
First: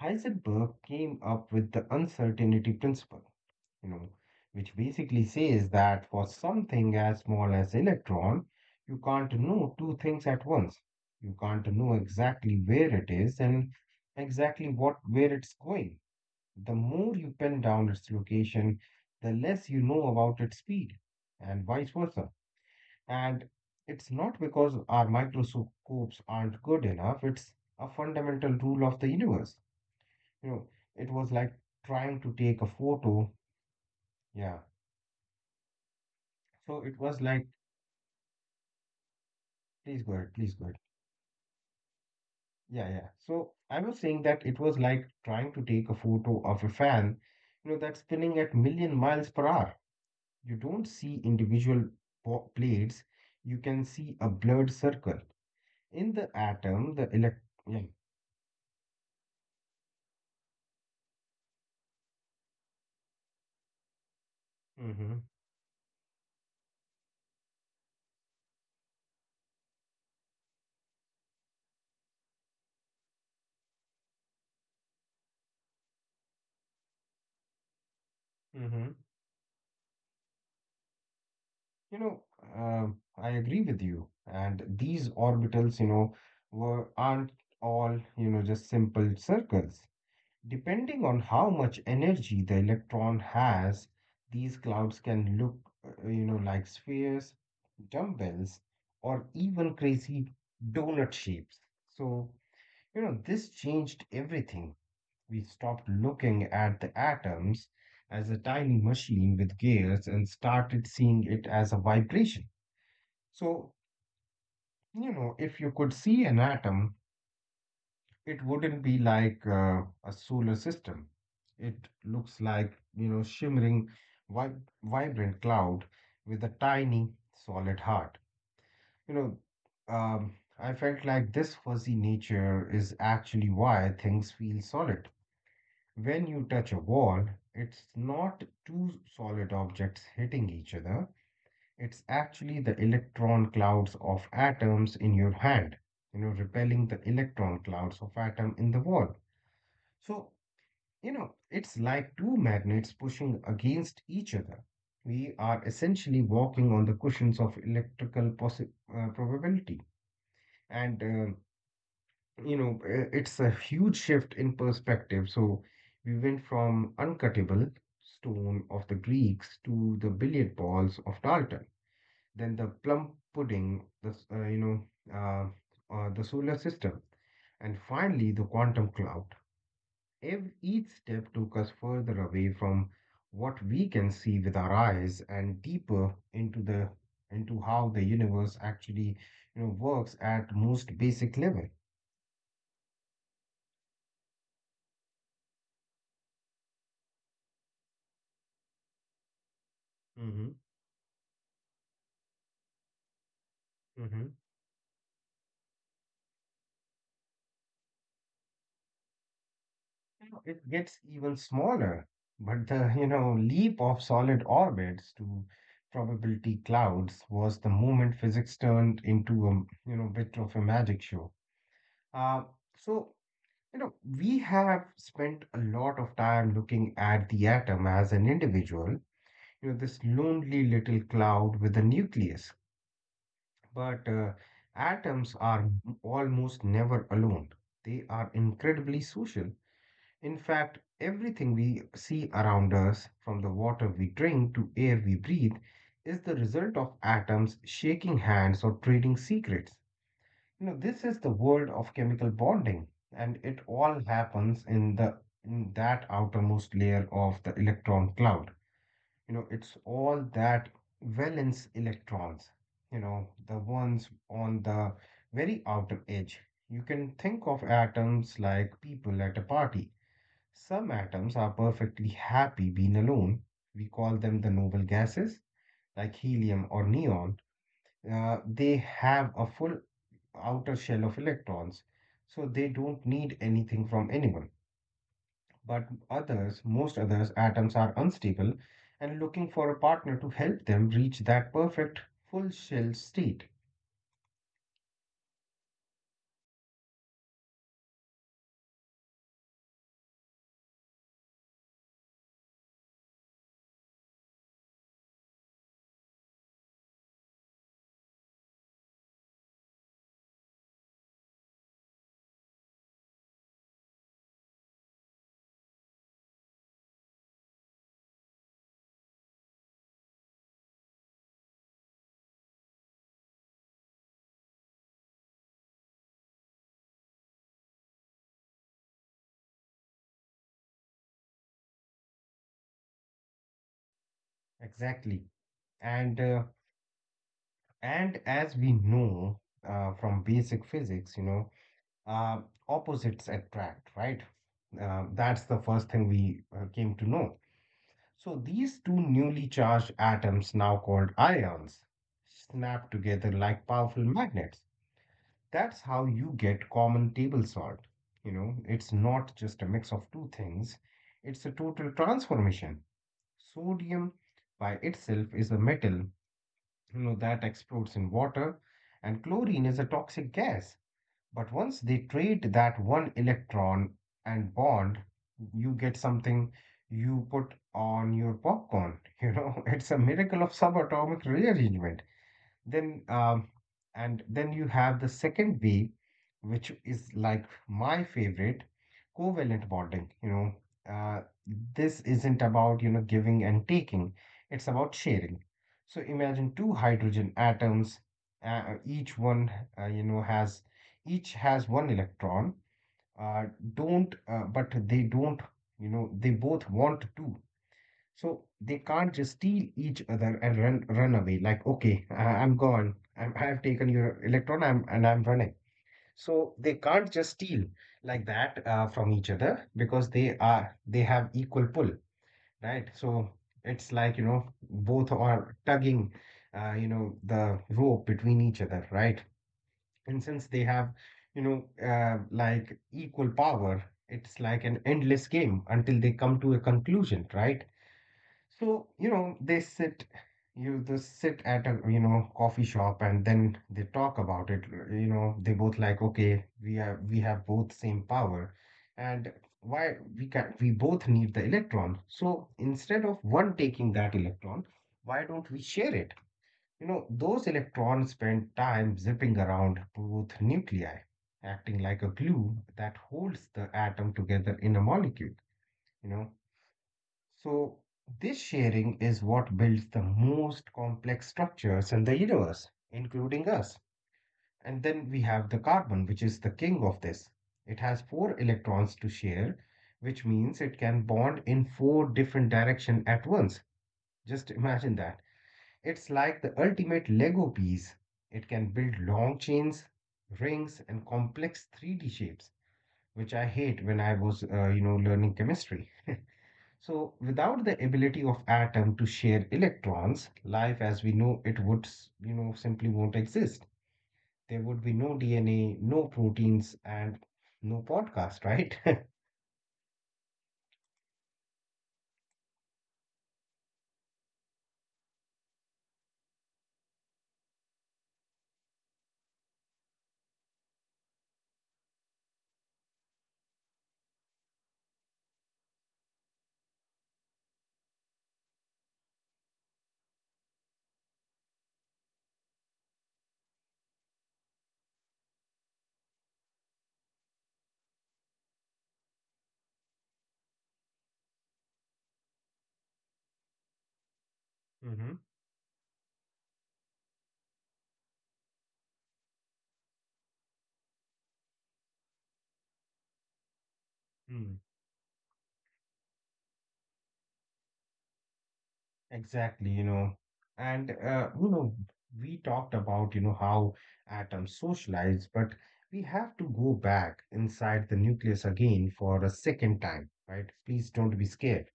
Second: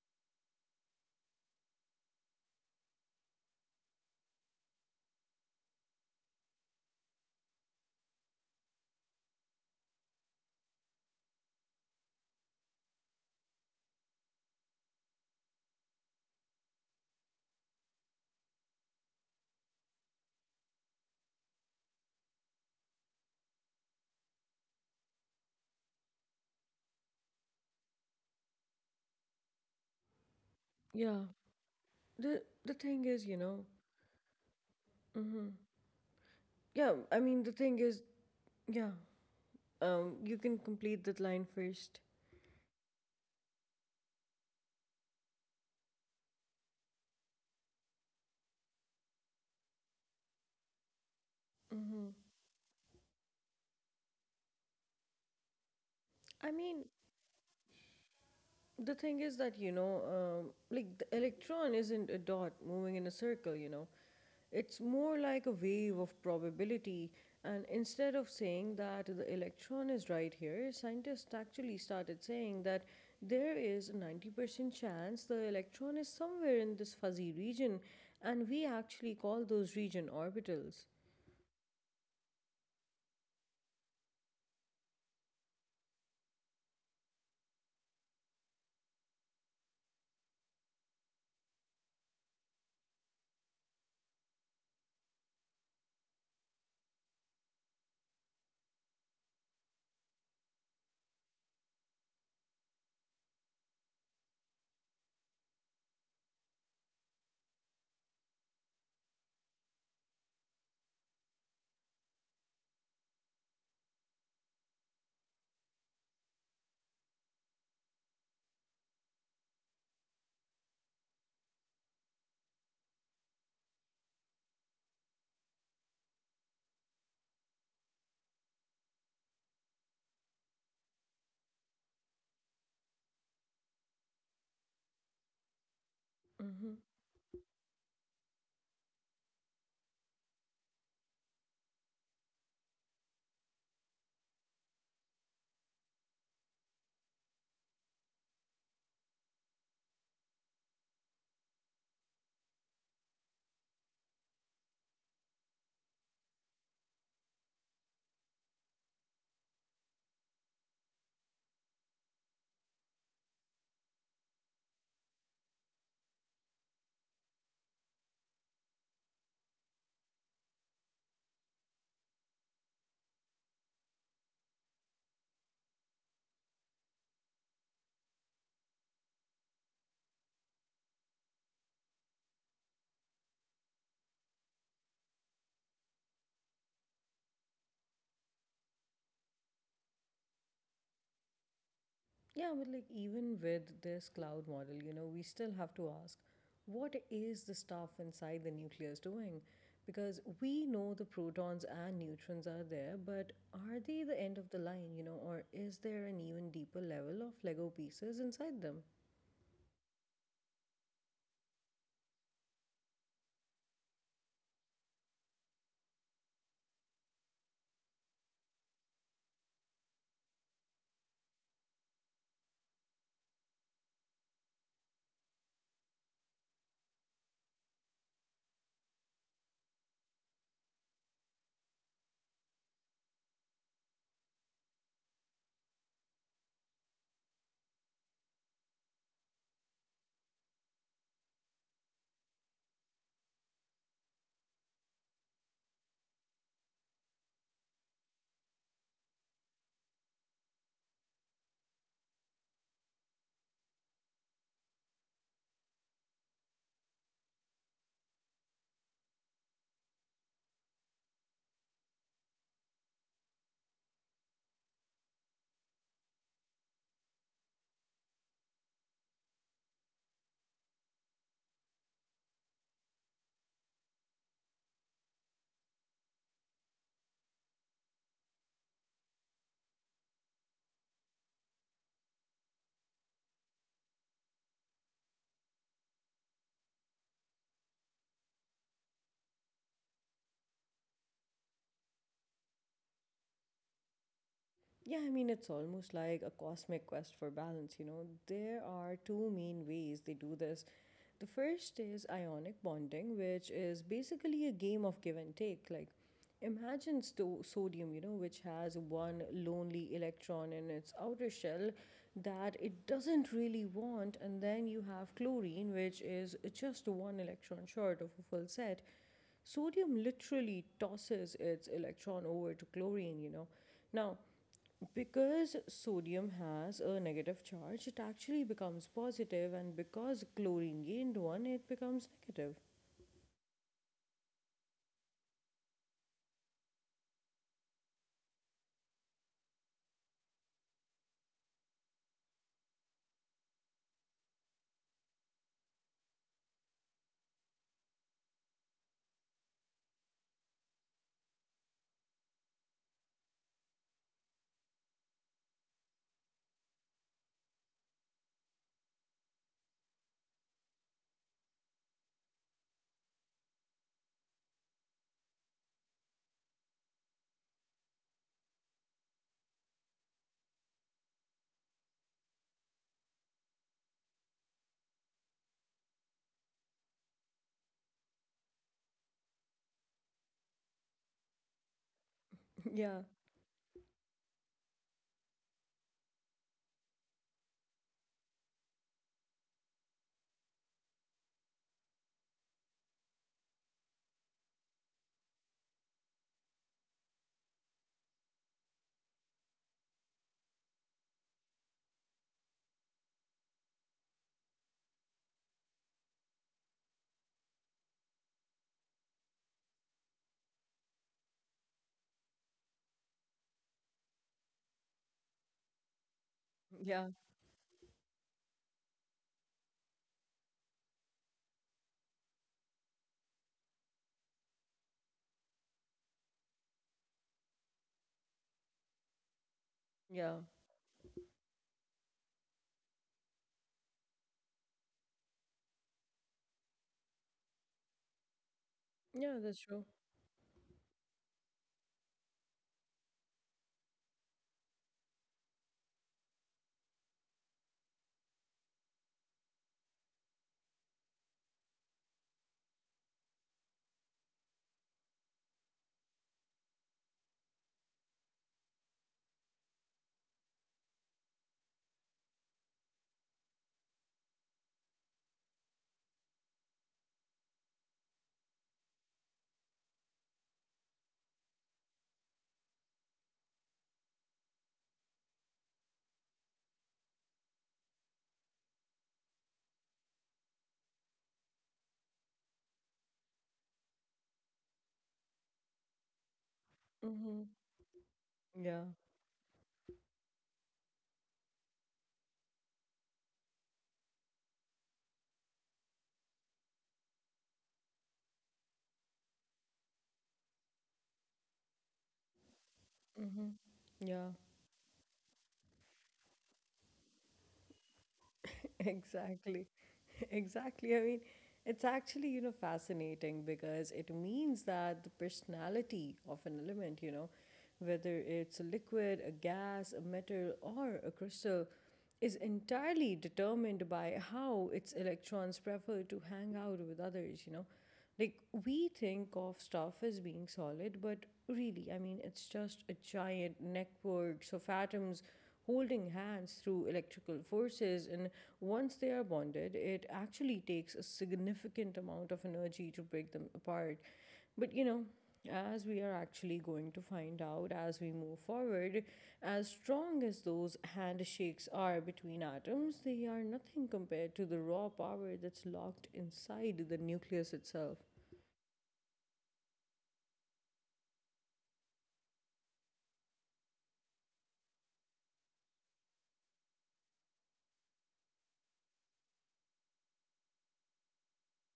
Speaker 2: Heisenberg came up with the uncertainty principle, you know, which basically says that for something as small as electron, you can't know two things at once. You can't know exactly where it is and exactly what where it's going. The more you pin down its location, the less you know about its speed, and vice versa. And it's not because our microscopes aren't good enough, it's a fundamental rule of the universe. You know, it
Speaker 1: Yeah.
Speaker 2: was like trying to
Speaker 1: The
Speaker 2: take a
Speaker 1: the thing is,
Speaker 2: photo.
Speaker 1: you know,
Speaker 2: Yeah. So
Speaker 1: yeah,
Speaker 2: it was
Speaker 1: I mean
Speaker 2: like
Speaker 1: the thing is, yeah.
Speaker 2: please go
Speaker 1: Um,
Speaker 2: ahead.
Speaker 1: you
Speaker 2: Please
Speaker 1: can
Speaker 2: go ahead.
Speaker 1: complete that line first.
Speaker 2: Yeah, yeah. So I was saying that it was like trying to take a photo of a fan, that's spinning at million miles per hour. You don't see individual plates. You can see a blurred circle. In the
Speaker 1: I mean,
Speaker 2: atom, the elect. Yeah.
Speaker 1: The thing is that, you know, like the electron isn't a dot moving in a circle, you know. It's more
Speaker 2: Mm-hmm.
Speaker 1: like a wave of probability. And instead of saying that the electron is right here, scientists actually started saying that there is a 90% chance the electron is somewhere in this fuzzy region. And we
Speaker 2: Mm-hmm.
Speaker 1: actually call those region orbitals.
Speaker 2: You know, I agree with you. And these orbitals, you know, were aren't all, just simple circles. Depending on how much energy the electron has, these clouds can look, like spheres, dumbbells, or even crazy donut shapes. So, this changed everything. We stopped looking at the atoms as a tiny machine with gears and started seeing it as a vibration. So, if you could see an atom, it wouldn't be like a solar system. It looks like, shimmering, vibrant cloud with a tiny, solid heart. You know, I felt like this fuzzy nature is actually why things feel solid. When you touch a wall, it's not two solid objects hitting each other. It's actually the electron clouds of atoms in your hand, repelling the electron clouds of atom in the wall. So it's like two magnets pushing against each other. We are essentially walking on the cushions of electrical probability. And, uh, it's a huge shift in perspective. So we went from uncuttable stone of the Greeks to the billiard balls of Dalton, then the plum pudding, the, s- you know, the solar system, and finally the quantum cloud. Each step took us further away from what we can see with our eyes and deeper into how the universe actually works at most basic level.
Speaker 1: Yeah, but like even with this cloud model, you know, we still have to ask what is the stuff inside the nucleus doing? Because
Speaker 2: Mm-hmm.
Speaker 1: we know the protons and neutrons are there, but are they the
Speaker 2: Mm-hmm.
Speaker 1: end of the line, you know, or is there an even deeper level of Lego pieces inside them?
Speaker 2: You know, it gets even smaller, but the leap of solid orbits to probability clouds was the moment physics turned into a bit of a magic show. Uh, so You know, we have spent a lot of time looking at the atom as an individual, this lonely little cloud with a nucleus. But atoms are almost never alone. They are incredibly social. In fact, everything we see around us, from the water we drink to air we breathe, is the result of atoms shaking hands or trading secrets. You know, this is the world of chemical bonding, and it all happens in that outermost layer of the electron cloud. You know, it's all that valence electrons, the ones on the very outer edge. You can think of atoms like people at a party. Some atoms are perfectly happy being alone. We call them the noble gases, like helium or neon. They have a full outer shell of electrons, so they don't need anything from anyone. But others, most others, atoms are unstable and looking for a partner to help them reach that perfect full shell state.
Speaker 1: Yeah, I mean, it's almost like a cosmic quest for balance, you know. There are two main ways they do this. The first is ionic bonding, which is basically a game of give and take. Like, imagine sodium, you know, which has one lonely electron in its outer shell that it doesn't really want, and then you have chlorine, which is just one electron short of a full set. Sodium literally tosses its electron over to chlorine, you know. Now, because sodium has a negative charge, it actually becomes positive, and because chlorine gained one, it becomes negative.
Speaker 2: Exactly. And uh, and as we know from basic physics, uh, opposites attract, right? That's the first thing we came to know. So these two newly charged atoms, now called ions, snap together like powerful magnets. That's how you get common table salt. You know, it's not just a mix of two things, it's a total transformation. Sodium by itself is a metal, that explodes in water, and chlorine is a toxic gas. But once they trade that one electron and bond, you get something you put on your popcorn. It's a miracle of subatomic rearrangement.
Speaker 1: Yeah,
Speaker 2: Then, um, then you have the second way, which is like my favorite, covalent bonding. Uh, this isn't about, giving and taking, it's about sharing. So imagine two hydrogen atoms, each one, you know, has each has one electron, uh, don't, but they don't, they both want to. So they can't just steal each other and run away. Like, okay, I'm gone. I'm, I've taken your electron. I'm and I'm running. So they
Speaker 1: yeah,
Speaker 2: can't just steal, like that from each other because they have equal pull, right? So it's like, both are tugging, the rope between each other, right? And
Speaker 1: yeah,
Speaker 2: since they have, like equal power, it's like an endless game until they come to a conclusion, right? So,
Speaker 1: yeah, that's true.
Speaker 2: you They sit at a, coffee shop and then they talk about it. You know, they both like, okay, we have both same power and why we both need the electron. So instead of one taking that electron, why don't we share it? You know, those electrons spend time zipping around both nuclei, acting like a glue that holds the atom together in a molecule. You know, so, this sharing is what builds the most complex structures in the universe, including us. And then we have the carbon, which is the king of this. It has four electrons to share, which means it can bond in four different directions at once. Just imagine that. It's like the ultimate
Speaker 1: Mm-hmm.
Speaker 2: Lego piece. It can
Speaker 1: Yeah,
Speaker 2: build long chains, rings, and complex 3D shapes, which I hate when I was, learning chemistry. So, without the ability of atom to share electrons, life as we know it would, simply won't
Speaker 1: mm-hmm,
Speaker 2: exist.
Speaker 1: yeah,
Speaker 2: There would be no DNA, no proteins, and no podcast, right?
Speaker 1: exactly. Exactly. I mean, it's actually, you know, fascinating because it means that the personality of an element, you know, whether it's a liquid, a gas, a metal, or a crystal, is entirely determined by how its electrons prefer to hang out with others, you know. Like, we think of stuff as being solid, but really, it's just a giant networks of atoms holding hands through electrical forces. And once they are bonded, it actually takes a significant amount of energy to break them apart. But
Speaker 2: Mm-hmm.
Speaker 1: as we are actually going to find out as we move forward, as strong as those handshakes are between atoms, they are nothing compared to
Speaker 2: Mm.
Speaker 1: the raw power that's locked inside the nucleus itself.
Speaker 2: Exactly, you know. And we talked about, how atoms socialize, but we have to go back inside the nucleus again for a second time, right? Please don't be scared.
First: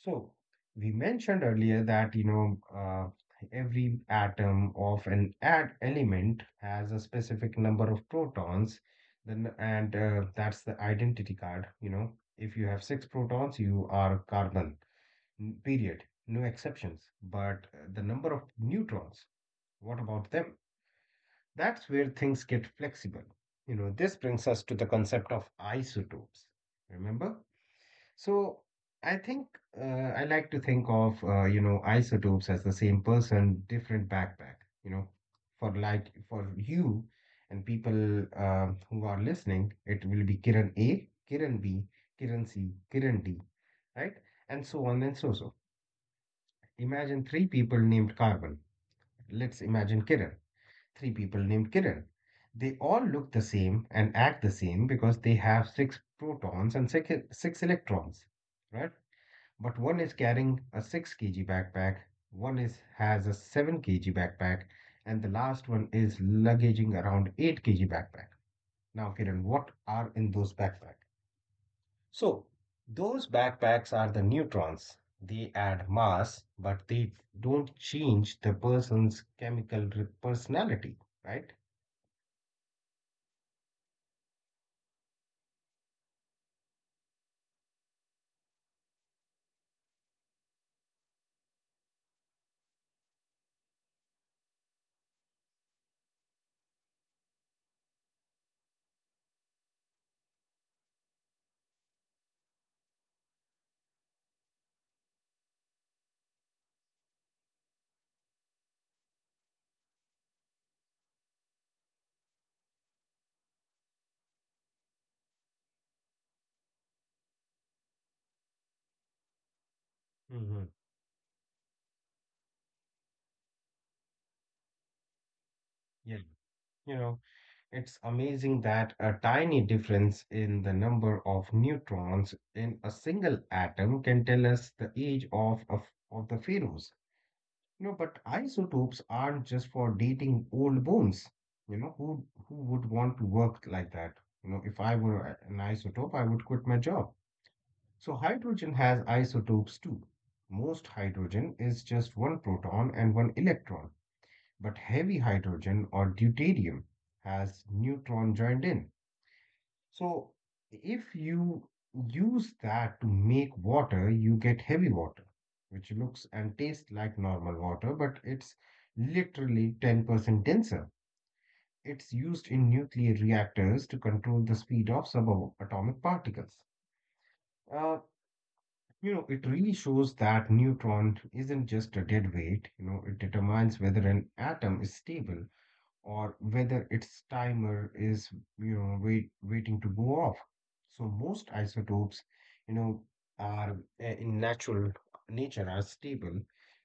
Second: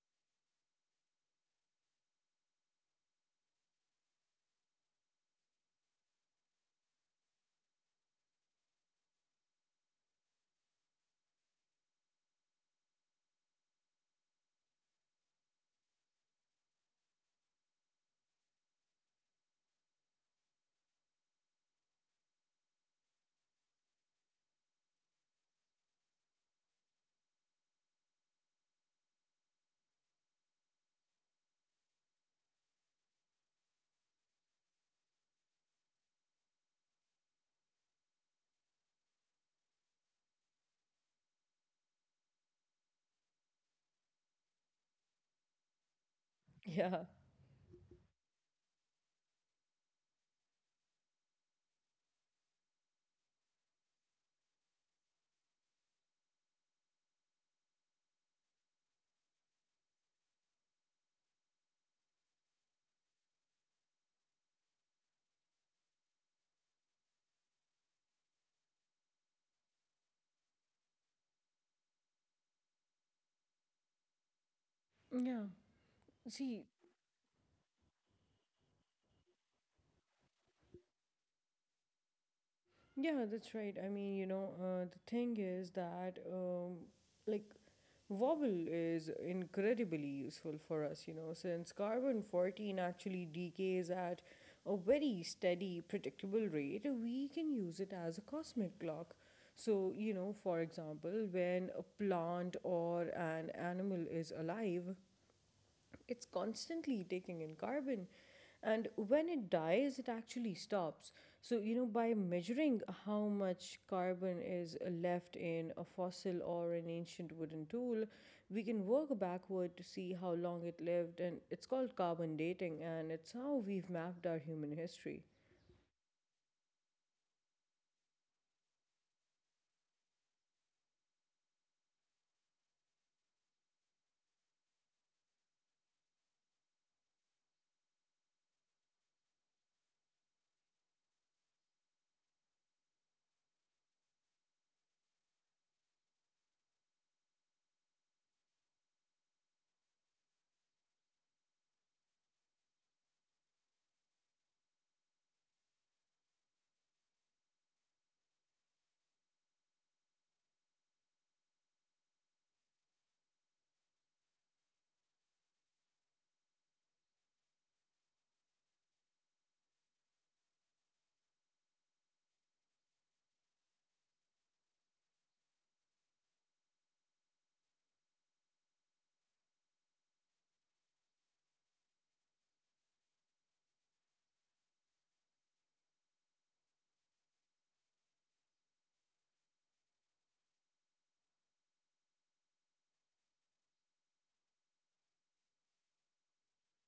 Speaker 2: So we mentioned earlier that every atom of an ad element has a specific number of protons. Then and That's the identity card. You know, if you have six protons, you are carbon. Period. No exceptions. But the number of neutrons. What about them? That's where things get flexible. You know, this brings us to the concept of isotopes. Remember? So I think uh, I like to think of isotopes as the same person, different backpack. You know, for for you and people who are listening, it will be Kiran A, Kiran B, Kiran C, Kiran D, right? And so on and so.
Speaker 1: yeah
Speaker 2: Imagine three people named Carbon. Let's imagine Kiran. Three people named Kiran. They all look the same and act the same because they have six protons and six electrons, right? But one is carrying a 6 kg backpack, one is has a 7 kg backpack, and the last one is luggaging around 8 kg backpack. Now, Kiran, what are in those backpacks? So, those backpacks are the neutrons.
Speaker 1: yeah.
Speaker 2: They add mass,
Speaker 1: See.
Speaker 2: but they don't change the person's personality, right?
Speaker 1: Yeah, that's right. I mean, you know, the thing is that, like, Wobble is incredibly useful for us, you know, since carbon 14 actually decays at a very steady, predictable rate. We can use it as a cosmic clock. So, you know, for example, when a plant or an animal is alive, it's constantly taking in carbon, and when it dies it actually stops. So, you know, by measuring how much carbon is left in a fossil or an ancient wooden tool, we can work backward to see how long
Speaker 2: Hmm.
Speaker 1: it lived. And it's called carbon dating, and it's how we've mapped our human history.
Speaker 2: Yeah. You know, it's amazing that a tiny difference in the number of neutrons in a single atom can tell us the age of the pharaohs. You know, but isotopes aren't just for dating old bones. You know, who would want to work like that? You know, if I were an isotope, I would quit my job. So hydrogen has isotopes too. Most hydrogen is just one proton and one electron, but heavy hydrogen or deuterium has neutron joined in, so if you use that to make water, you get heavy water, which looks and tastes like normal water, but it's literally 10% denser. It's used in nuclear reactors to control the speed of subatomic particles. Uh, it really shows that neutron isn't just a dead weight, you know, it determines whether an atom is stable or whether its timer is, waiting to go off. So most isotopes, you know, are in natural nature are stable.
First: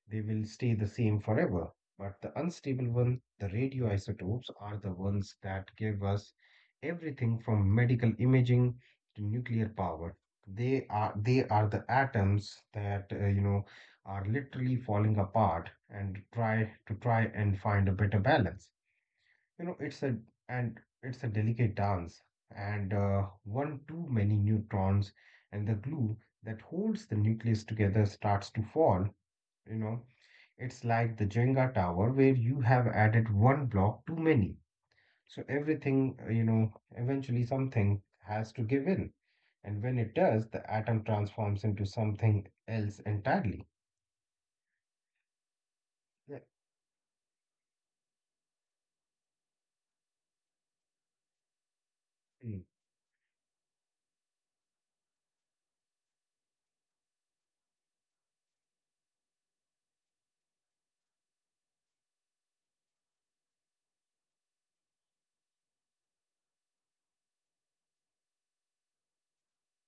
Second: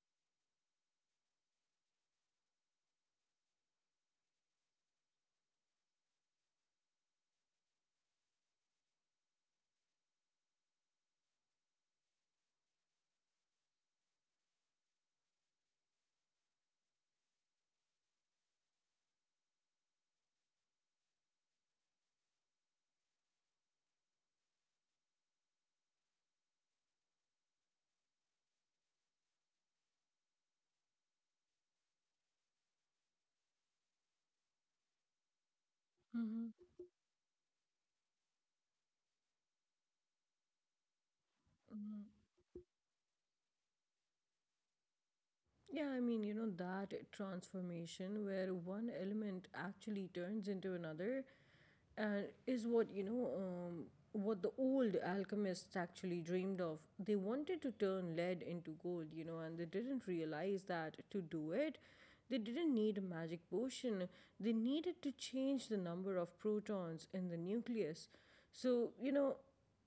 Speaker 2: They will stay the same forever. But the unstable one, the radioisotopes, are the ones that give us everything from medical imaging to nuclear power. They are the atoms that are literally falling apart and try and find a better balance. You know, it's a And it's a delicate dance, and one too many neutrons and the glue that holds the nucleus together starts to fall. You know, it's like the Jenga tower where you have added one block too many. So everything,
Speaker 1: Hmm.
Speaker 2: eventually something has to give in. And when it does, the atom transforms into
Speaker 1: Hmm.
Speaker 2: something else entirely.
Speaker 1: Yeah, I mean, you
Speaker 2: Yeah.
Speaker 1: know, that transformation where one element actually turns into another and
Speaker 2: Mm.
Speaker 1: is what the old alchemists actually dreamed of. They wanted to turn lead into gold, you know, and they didn't realize that to do it, they didn't need a magic potion. They needed to change the number of protons in the nucleus. So, you know,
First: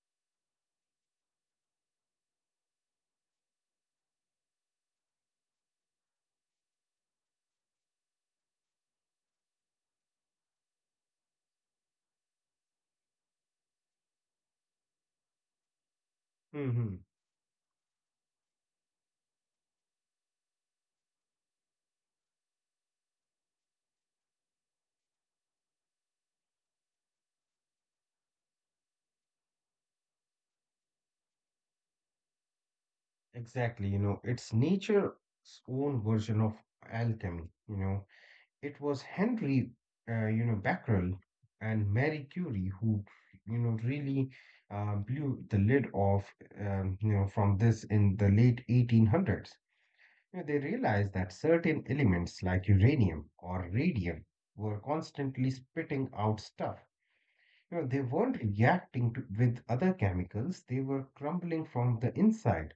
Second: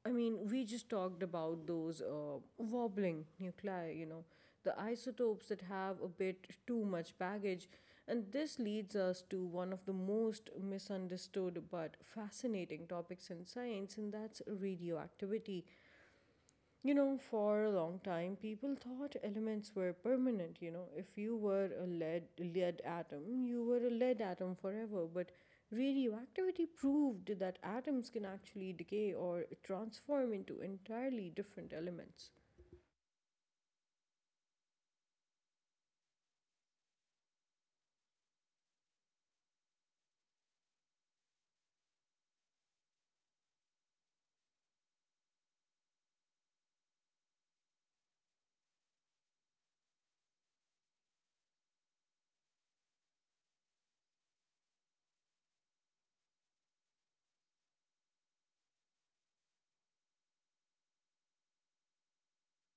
Speaker 1: we just talked about those wobbling nuclei, you know, the isotopes that have a bit too much baggage. And this leads us to one of the most misunderstood but fascinating topics in science, and that's radioactivity. You
Speaker 2: Mhm.
Speaker 1: know, for a long time, people thought elements were permanent. You know, if you were a lead atom, you were a lead atom forever. But radioactivity proved that atoms can actually decay or transform into entirely different elements.
Speaker 2: Exactly, you know, it's nature's own version of alchemy, you know. It was Henry, Becquerel and Marie Curie who, you know, really blew the lid off, from this in the late 1800s. You know, they realized that certain elements like uranium or radium were constantly spitting out stuff. You know, they weren't reacting to, with other chemicals, they were crumbling from the inside.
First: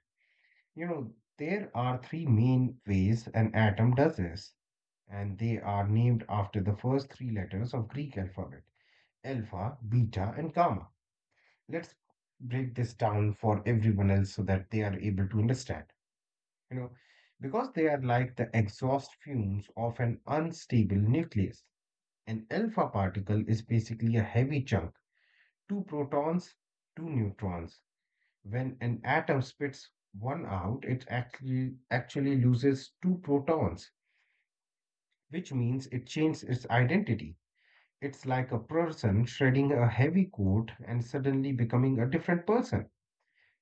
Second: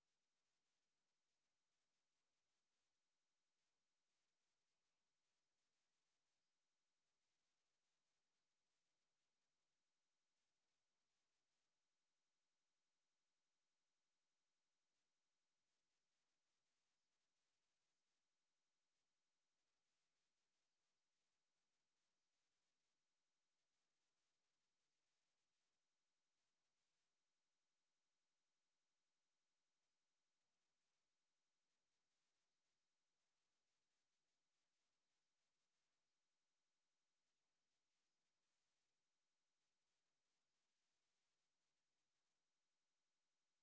Speaker 2: You know, there are three main ways an atom does this, and they are named after the first three letters of Greek alphabet, alpha, beta, and gamma. Let's break this down for everyone else so that they are able to understand. You know, because they are like the exhaust fumes of an unstable nucleus. An alpha particle is basically a heavy chunk, two protons, two neutrons, when an atom spits one out, it actually loses two protons, which means it changes its identity. It's like a person shredding a heavy coat and suddenly becoming a different person.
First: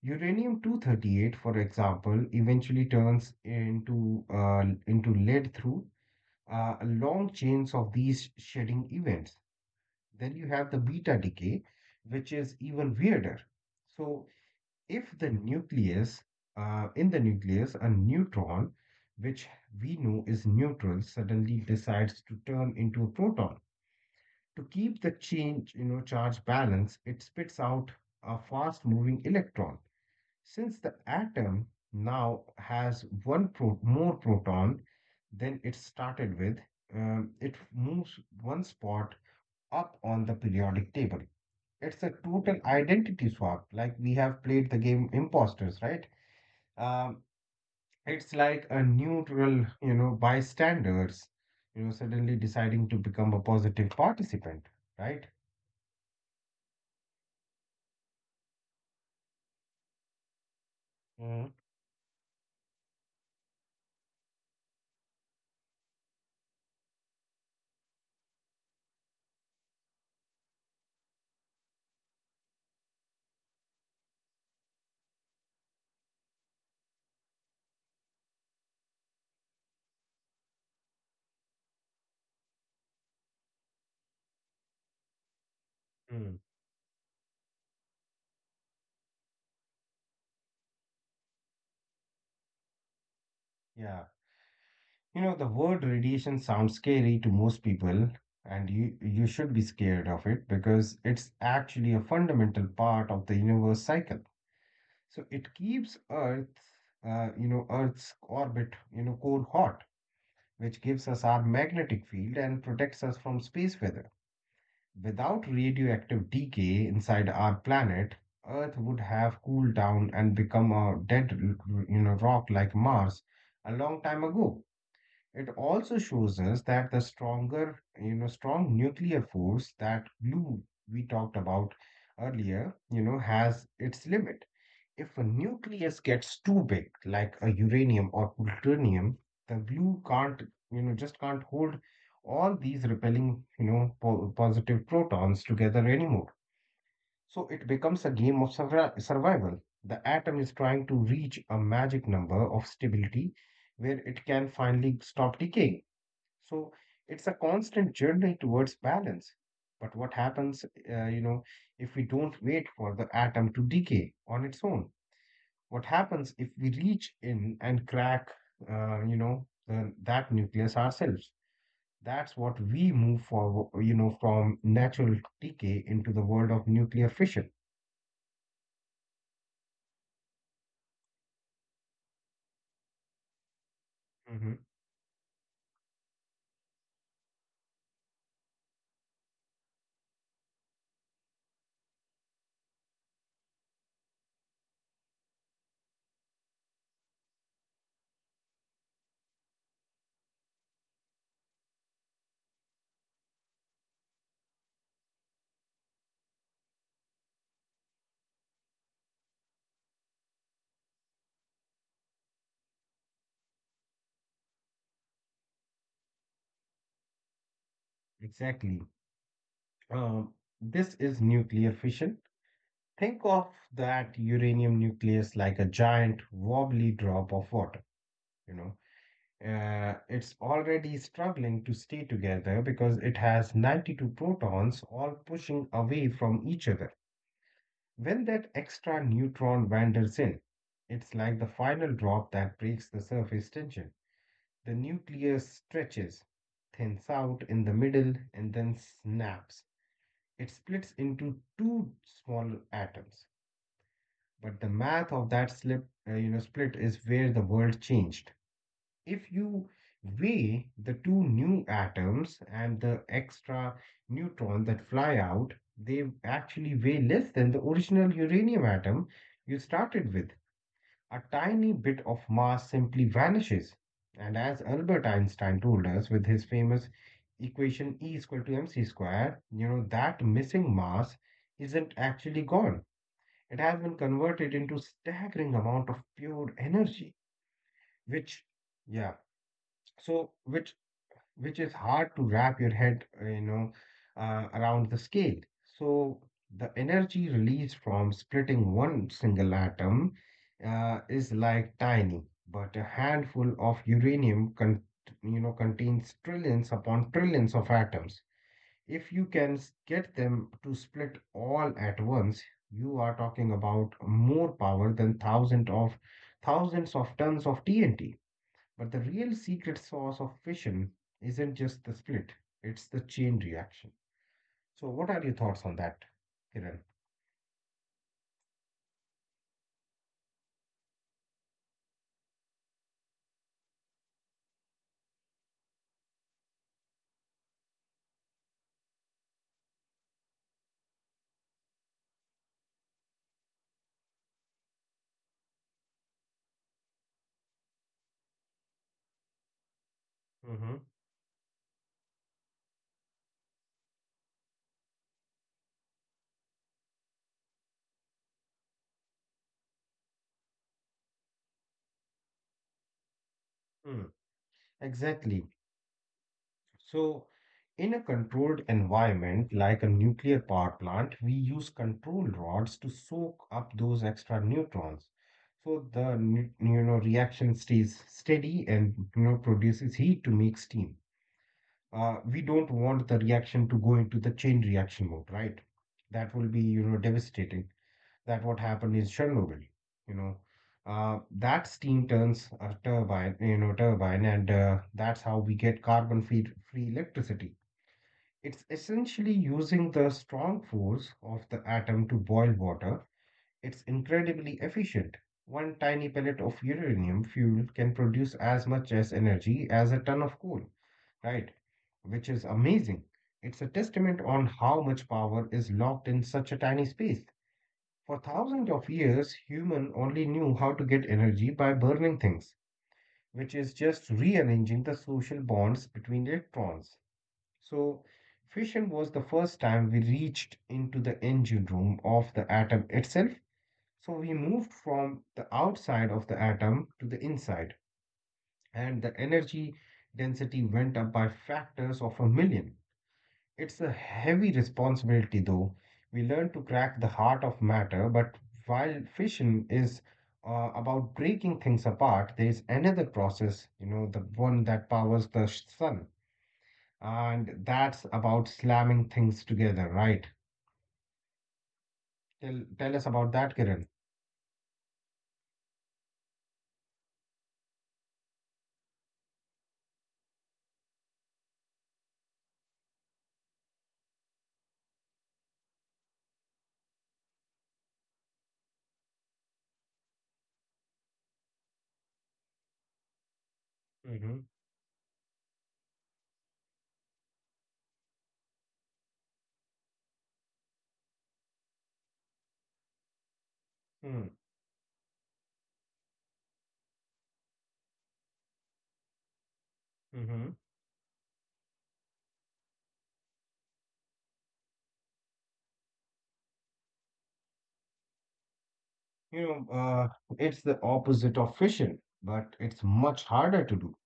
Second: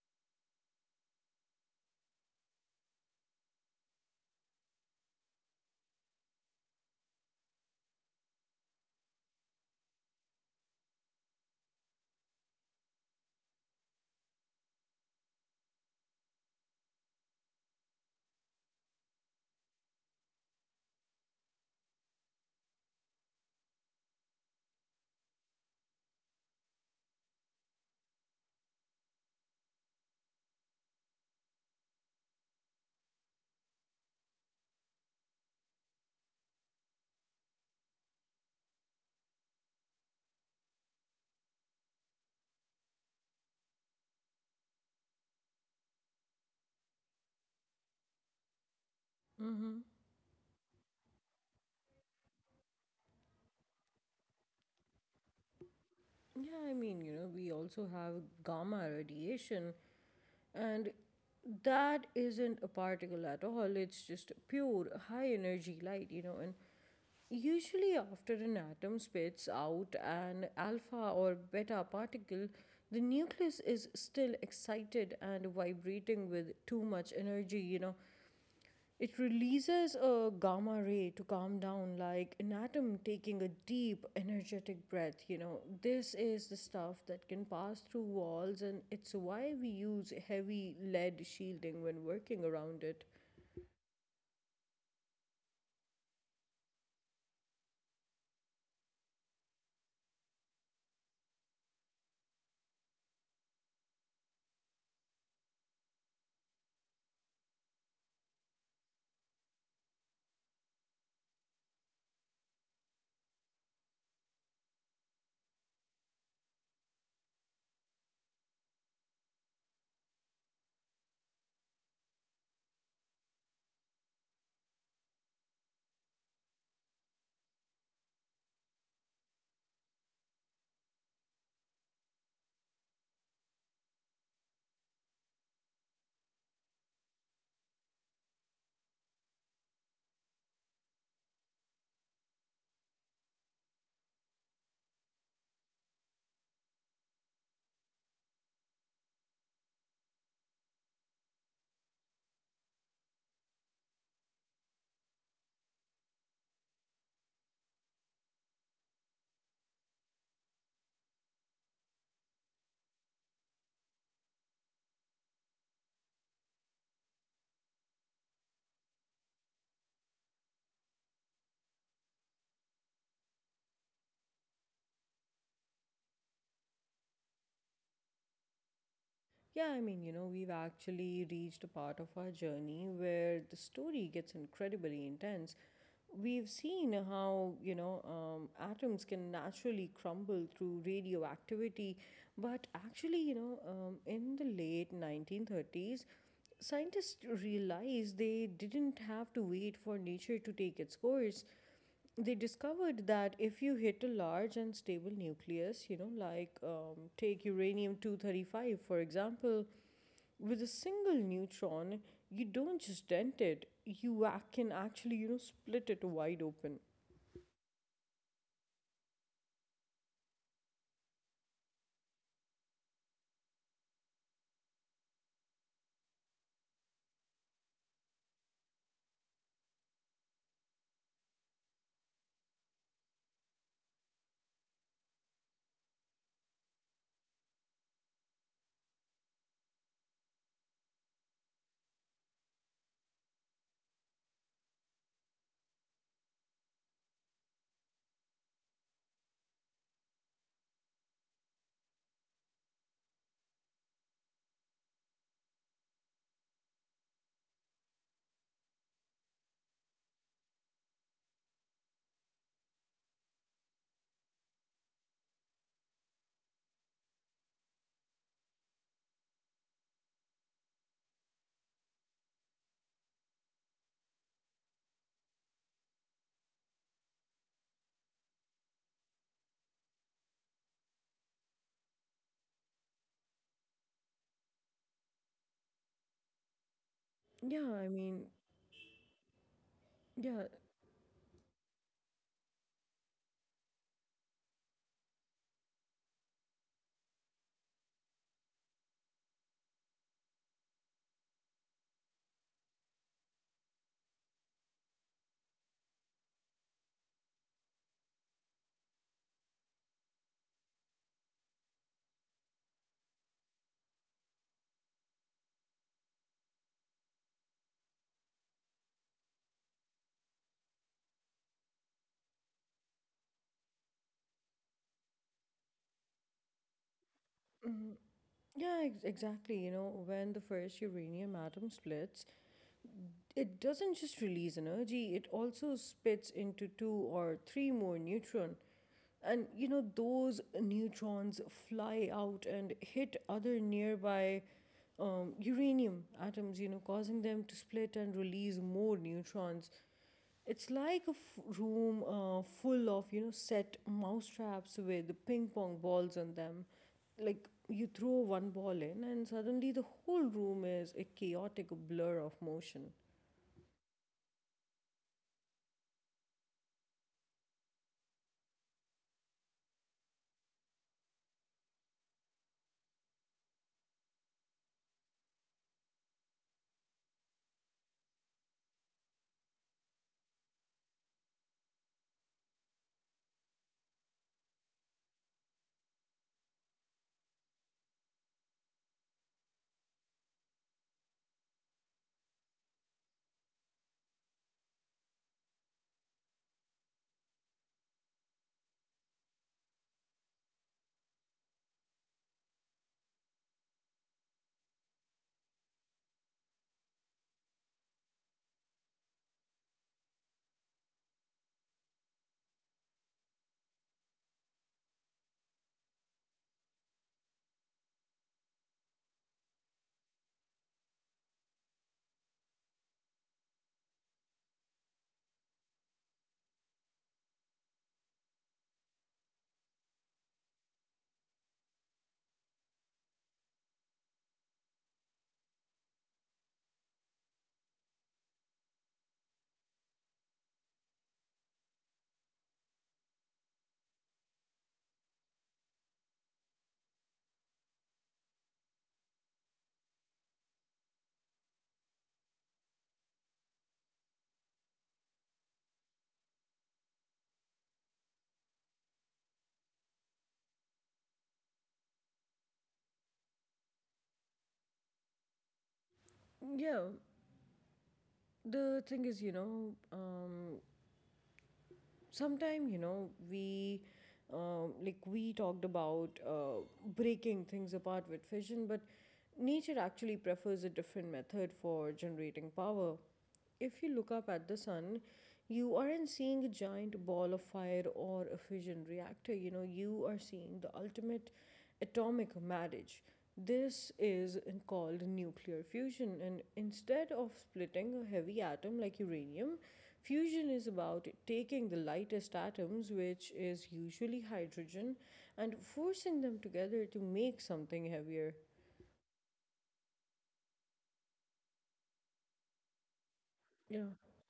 Speaker 2: Uranium 238, for example, eventually turns into lead through long chains of these shedding events. Then you have the beta decay, which is even weirder. So if the nucleus, in the nucleus, a neutron, which we know is neutral, suddenly decides to turn into a proton. To keep the charge balance, it spits out a fast-moving electron. Since the atom now has more proton than it started with, it moves one spot up on the periodic table. It's a total identity swap, like we have played the game Imposters, right? um, it's like a neutral,
Speaker 1: Mm-hmm.
Speaker 2: bystanders, suddenly deciding to become a positive participant, right?
Speaker 1: Yeah, I mean, you know, we also have gamma radiation, and that isn't a particle at all. It's just pure high energy light, you know. And usually, after an atom spits out an alpha or beta particle, the nucleus is still excited and vibrating with too much energy. You know, it releases a gamma ray to calm down, like an atom taking a deep, energetic breath. You know, this
Speaker 2: Mm-hmm.
Speaker 1: is the stuff that can pass through walls, and it's why we use heavy lead shielding when working around it.
Speaker 2: Yeah. You know, the word radiation sounds scary to most people, and you should be scared of it because it's actually a fundamental part of the universe cycle. So it keeps Earth's orbit, cold hot, which gives us our magnetic field and protects us from space weather. Without radioactive decay inside our planet, Earth would have cooled down and become a dead, rock like Mars a long time ago. It also shows us that the strong nuclear force, that glue we talked about earlier, you know, has its limit. If a nucleus gets too big, like a uranium or plutonium, the glue can't, you know, just can't hold all these repelling, positive protons together anymore. So it becomes a game of survival. The atom is trying to reach a magic number of stability where it can finally stop decaying. So it's a constant journey towards balance. But what happens, uh, you know, if we don't wait for the atom to decay on its own? What happens if we reach in and crack, uh, you know, that nucleus ourselves? That's what we move forward, you know, from natural decay into the world of nuclear fission.
Speaker 1: Yeah, I mean, you know, we've actually reached a part of our journey where the story gets
Speaker 2: Hmm.
Speaker 1: incredibly intense. We've seen how atoms can naturally crumble through radioactivity, but actually, in the late 1930s, scientists realized they didn't have to wait for nature to take its course. They discovered that if you hit a large and stable nucleus, you know, like take uranium 235, for example, with a single neutron, you don't just dent it, you can actually split it wide open.
Speaker 2: Exactly. Um, this is nuclear fission. Think of that uranium nucleus like a giant wobbly drop of water, you know. It's already struggling to stay together because it has 92 protons all pushing away from each other. When that extra neutron wanders in, it's like the final drop that breaks the surface tension. The nucleus stretches, thins out in the middle, and then snaps. It splits into two small atoms. But the math of that split is where the world changed. If you weigh the two new atoms and the extra neutron that fly out, they actually weigh less than the original uranium atom you started with. A tiny bit of mass simply vanishes. And as Albert Einstein told us with his famous equation E equal to mc square, you know, that missing mass isn't actually gone. It has been converted into staggering amount of pure energy,
Speaker 1: Yeah, I mean,
Speaker 2: which, yeah, so
Speaker 1: yeah,
Speaker 2: which is hard to wrap your head around the scale. So the energy released from splitting one single atom is like tiny, but a handful of uranium contains trillions upon trillions of atoms. If you can get them to split all at once, you are talking about more power than thousands of tons of TNT. But the real secret sauce of fission isn't just the split, it's the chain reaction. So, what are your thoughts on that, Kiran?
Speaker 1: mm, exactly. You know, when the first uranium atom splits, it doesn't just release energy, it also spits into two or three more neutron. And you know, those neutrons fly out and hit other nearby uranium atoms, you know, causing them to split and release more neutrons. It's
Speaker 2: Mm-hmm.
Speaker 1: like a room full of, you know, set mousetraps with ping pong balls on them. Like you throw one ball in, and suddenly the whole room is a chaotic blur of motion.
Speaker 2: Mm. Exactly. So, in a controlled environment like a nuclear power plant, we use control rods to soak up those extra neutrons. So the reaction stays steady and you know produces heat to make steam. We don't want the reaction to go into the chain reaction mode, right? That will be, you know, devastating. That what happened in Chernobyl, you know. That steam turns a turbine, you know, turbine, and that's how we get carbon free electricity. It's essentially using the strong force of the atom to boil water. It's incredibly efficient. One tiny pellet of uranium fuel can produce as much as energy as a ton of coal, right? Which is amazing. It's a testament on how much power is locked in such a tiny space. For thousands of years, human only knew how to get energy by burning things, which is just rearranging the social bonds between electrons. So, fission was the first time we reached into the engine room of the atom itself. So, we moved from the outside of the atom to the inside, and the energy density went up by factors of a million. It's a heavy responsibility, though. We learn to crack the heart of matter, but while fission is about breaking things apart, there is another process, you know, the one that powers the sun, and that's about slamming things together, right? Tell us about that, Kiran.
Speaker 1: Yeah, the thing is, you know, sometime, you know, we. Like we talked about breaking things apart with fission, but nature actually prefers a different method for generating power. If you look up at the
Speaker 2: Mm-hmm.
Speaker 1: sun, you aren't seeing a giant ball of fire or a fission reactor. You know, you are seeing the ultimate atomic marriage. This is called nuclear fusion, and instead of splitting a heavy atom like uranium, fusion is
Speaker 2: Mm-hmm.
Speaker 1: about taking the lightest atoms, which is usually hydrogen, and forcing them together to make something heavier.
Speaker 2: You know, it's the opposite of fission, but it's much harder
Speaker 1: Yeah.
Speaker 2: to do.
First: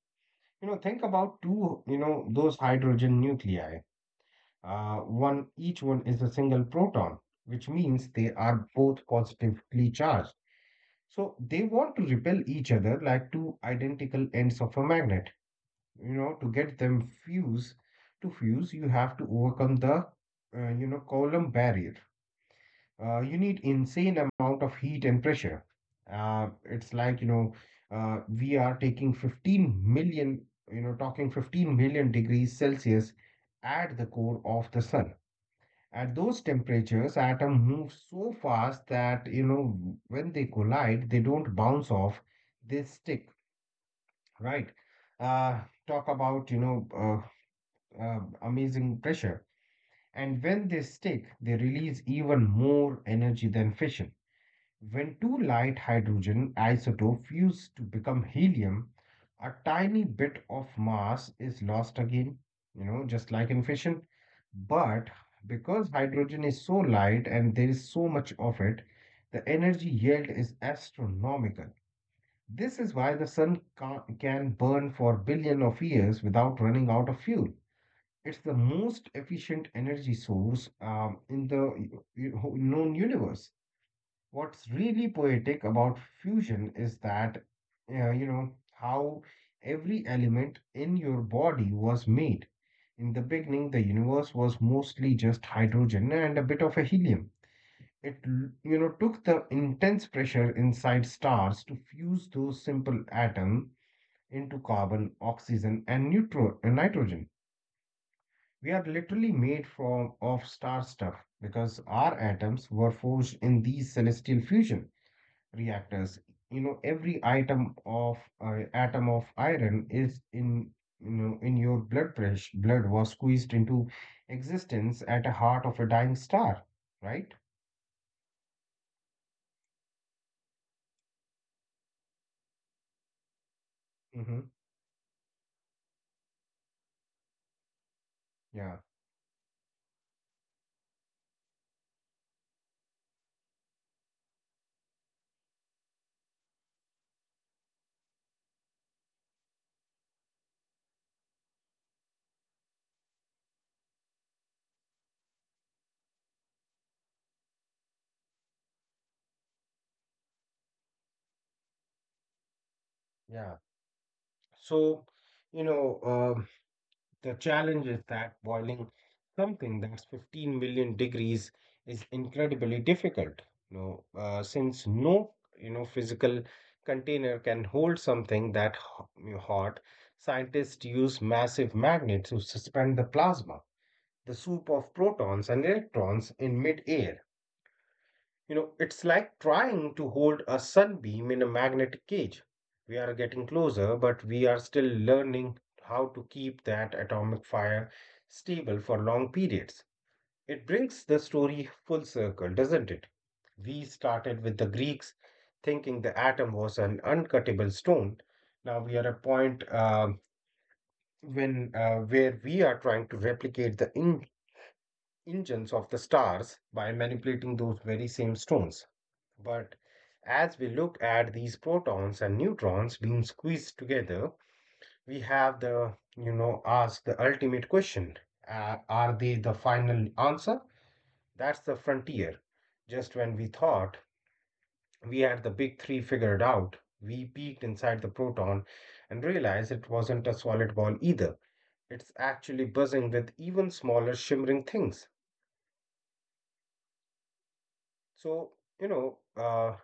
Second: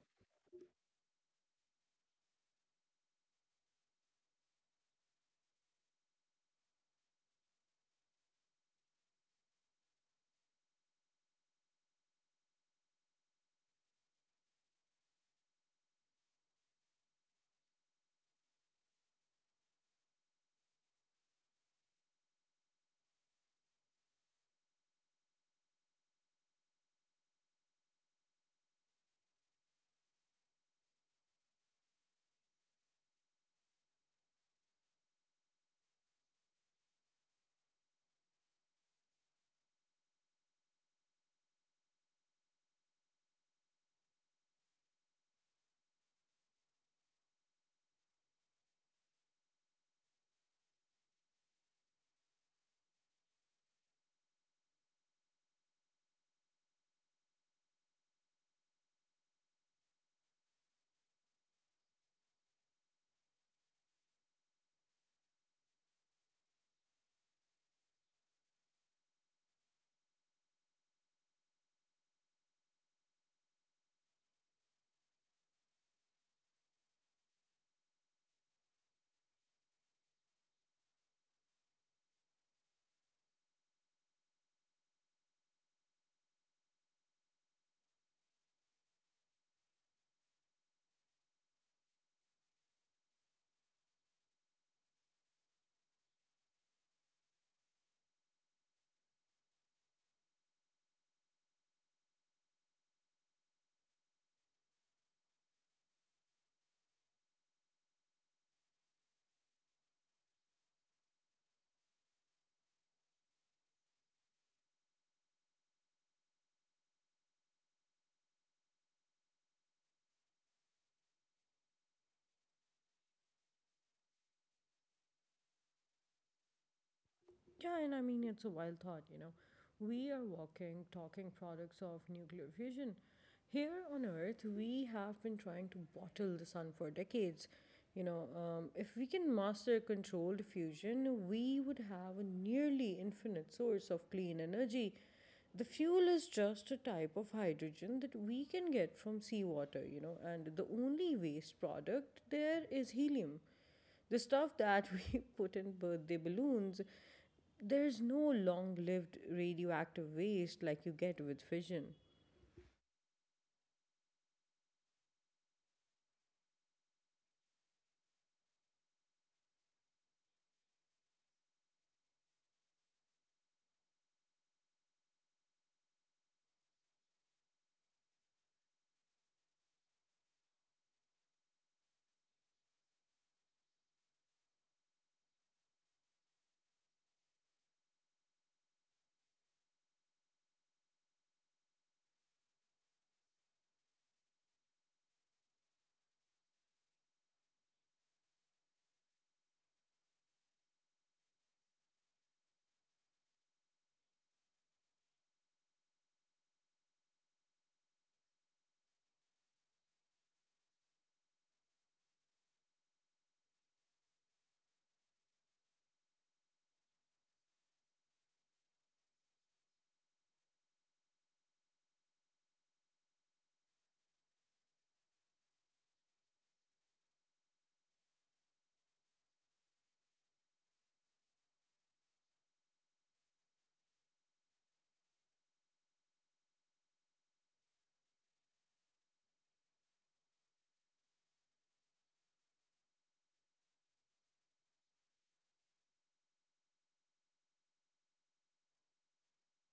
Speaker 2: You know, think about two, you know, those hydrogen nuclei. One Each one is a single proton, which means they are both positively charged. So they want to repel each other like two identical ends of a magnet. You know, to get them fuse to fuse, you have to overcome the Coulomb barrier. You need insane amount of heat and pressure. It's like we are taking 15 million you know talking 15 million degrees Celsius at the core of the sun, at those temperatures, atoms move so fast that, you know, when they collide, they don't bounce off, they stick, right? Uh, talk about amazing pressure. And when they stick, they release even more energy than fission. When two light hydrogen isotopes fuse to become helium, a tiny bit of mass is lost again, you know, just like in fission. But because hydrogen is so light and there is so much of it, the energy yield is astronomical. This is why the sun can burn for billion of years without running out of fuel. It's the most efficient energy source in the known universe. What's really poetic about fusion is uh, you know, how every element in your body was made. In the beginning, the universe was mostly just hydrogen and a bit of a helium. It took the intense pressure inside stars to fuse those simple atoms into carbon, oxygen, and nitrogen. We are literally made from of star stuff because our atoms were forged in these celestial fusion reactors. You know, every item of atom of iron is in you know in your blood pressure. Blood was squeezed into existence at the heart of a dying star, right?
Speaker 1: Yeah, and I mean, it's a wild thought, you know. We are walking, talking products of nuclear fusion. Here on
Speaker 2: Mm-hmm.
Speaker 1: Earth, we have been trying to bottle the sun for decades.
Speaker 2: Yeah,
Speaker 1: If we can master controlled fusion, we would have a nearly infinite source of clean energy. The fuel is just a type of hydrogen that we can get from seawater, you know, and the only waste product there is helium, the stuff that we put in birthday balloons. There's no long lived radioactive waste like you get with fission.
Speaker 2: yeah. So, you know, the challenge is that boiling something that's 15 million degrees is incredibly difficult, you know, since no, you know, physical container can hold something that hot. Scientists use massive magnets to suspend the plasma, the soup of protons and electrons in midair. You know, it's like trying to hold a sunbeam in a magnetic cage. We are getting closer, but we are still learning how to keep that atomic fire stable for long periods. It brings the story full circle, doesn't it? We started with the Greeks thinking the atom was an uncuttable stone. Now we are at a point when where we are trying to replicate the engines of the stars by manipulating those very same stones. But as we look at these protons and neutrons being squeezed together, we have the, you know, ask the ultimate question. Are they the final answer? That's the frontier. Just when we thought we had the big three figured out, we peeked inside the proton and realized it wasn't a solid ball either. It's actually buzzing with even smaller shimmering things. So, you know, uh,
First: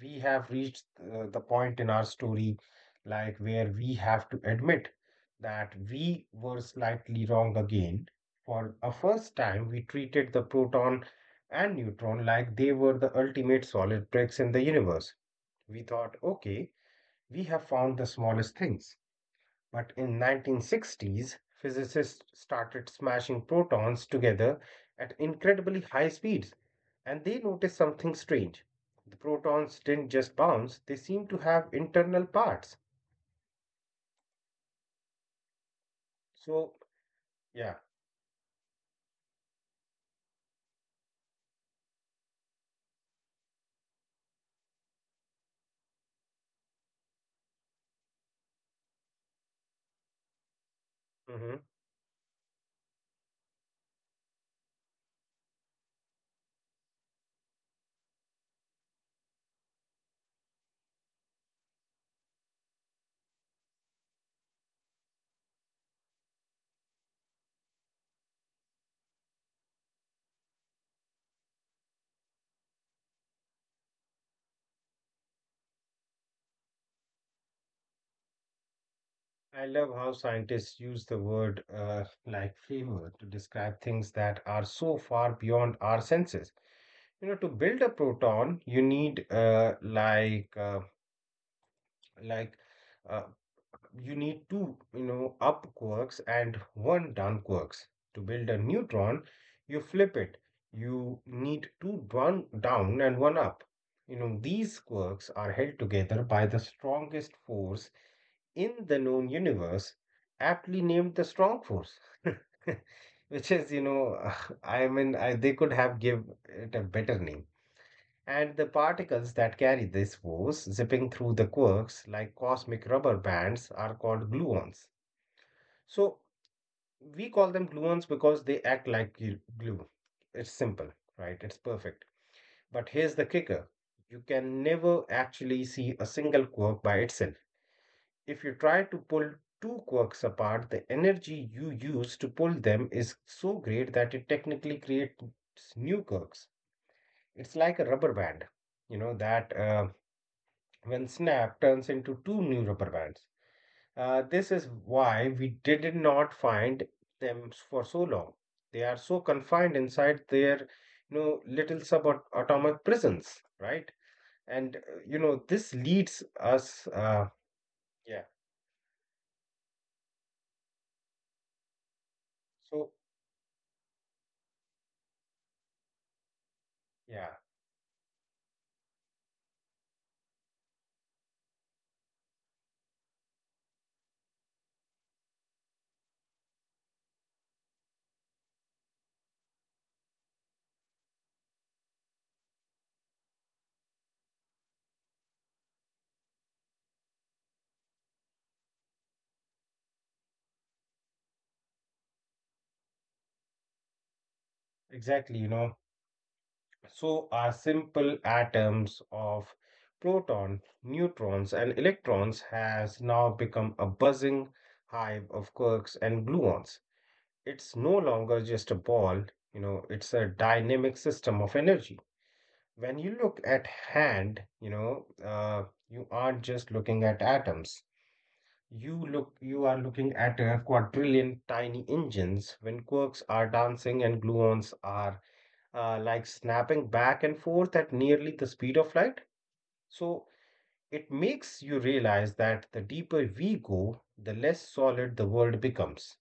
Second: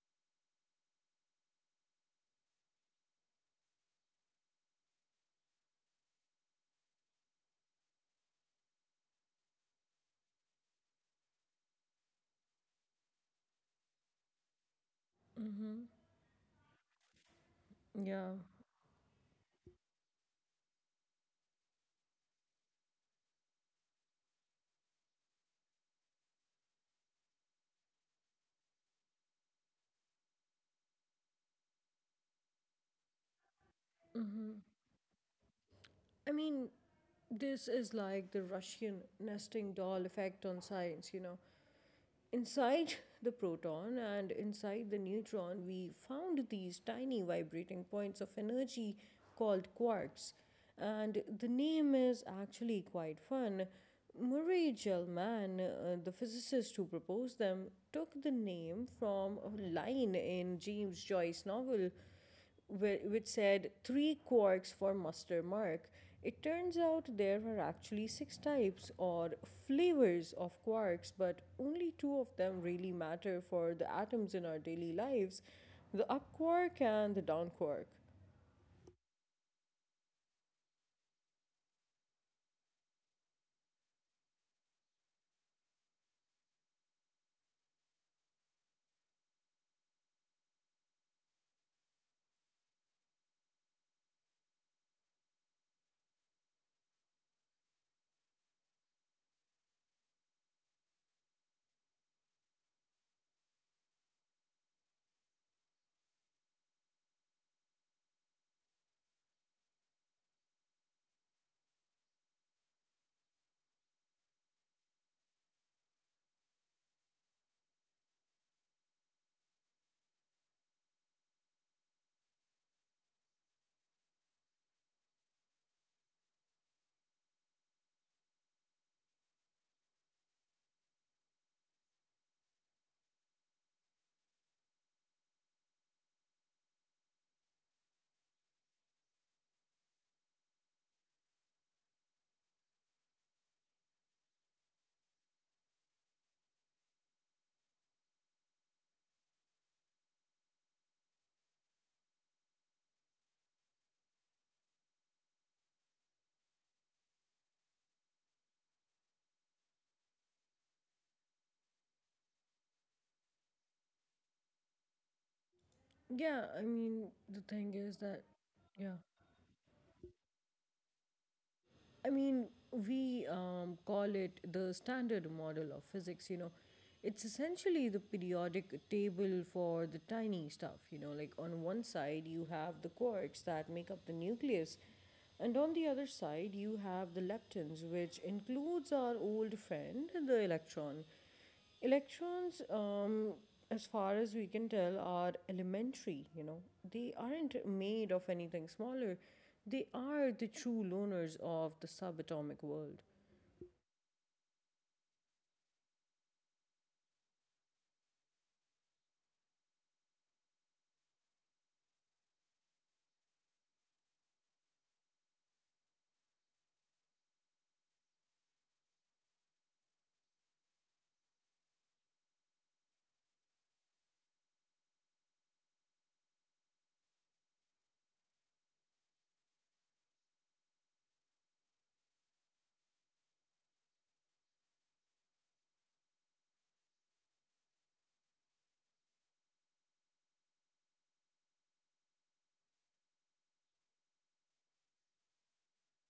Speaker 2: we have reached the point in our story like where we have to admit that we were slightly wrong again. For a first time we treated the proton and neutron like they were the ultimate solid bricks in the universe.
Speaker 1: Mm-hmm.
Speaker 2: We thought okay, we have found the
Speaker 1: Yeah.
Speaker 2: smallest things, but in 1960s physicists started smashing protons together at incredibly high speeds, and they noticed something strange. The protons didn't just bounce, they seemed to have internal parts.
Speaker 1: I mean,
Speaker 2: So,
Speaker 1: this
Speaker 2: yeah.
Speaker 1: is like the Russian nesting doll effect on science, you know. Inside the proton and inside the neutron, we found these tiny vibrating points of energy called quarks. And the
Speaker 2: Hmm.
Speaker 1: name is actually quite fun. Murray Gell-Mann, the physicist who proposed them, took the name from a line in James Joyce's novel which said three quarks for muster mark. It turns out there are actually six types or flavors of quarks, but only two of them really matter for the atoms in our daily lives: the up quark and the down quark.
Speaker 2: I love how scientists use the word like flavor to describe things that are so far beyond our senses. You know, to build a proton, you need like uh, you need two, you know, up quarks and one down quarks. To build a neutron, you flip it. You need two down and one up. You know, these quarks are held together by the strongest force in the known universe, aptly named the strong force. Which is, you know, I mean, they could have give it a better name. And the particles that carry this force zipping through the quarks like cosmic rubber bands are called gluons. So we call them gluons because they act like glue. It's simple, right? It's perfect. But here's the kicker. You can never actually see a single quark by itself. If you try to pull two quarks apart, the energy you use to pull them is so great that it technically creates new quarks. It's like a rubber band, you know, that when Snap turns into two new rubber bands. This is why we did not find them for so long. They are so confined inside their, you know, little subatomic prisons, right? And you know, this leads
Speaker 1: Yeah, I
Speaker 2: us,
Speaker 1: mean, the thing is that,
Speaker 2: yeah.
Speaker 1: yeah. I mean,
Speaker 2: So
Speaker 1: We call it the standard model of physics, you know. It's
Speaker 2: yeah,
Speaker 1: essentially the periodic table for the tiny stuff, you know. Like on one side, you have the quarks that make up the nucleus, and on the other side, you have the leptons, which includes our old friend, the electron. Electrons, as far as we can tell, are elementary, you know. They aren't made of anything smaller. They are the true loners of the subatomic world.
Speaker 2: Exactly. You know, so our simple atoms of proton, neutrons, and electrons has now become a buzzing hive of quarks and gluons. It's no longer just a ball, you know, it's a dynamic system of energy. When you look at hand, you know, uh, you aren't just looking at atoms, you are looking at a quadrillion tiny engines when quarks are dancing and gluons are like snapping back and forth at nearly the speed of light. So it makes you realize that the deeper we go the less solid the world becomes.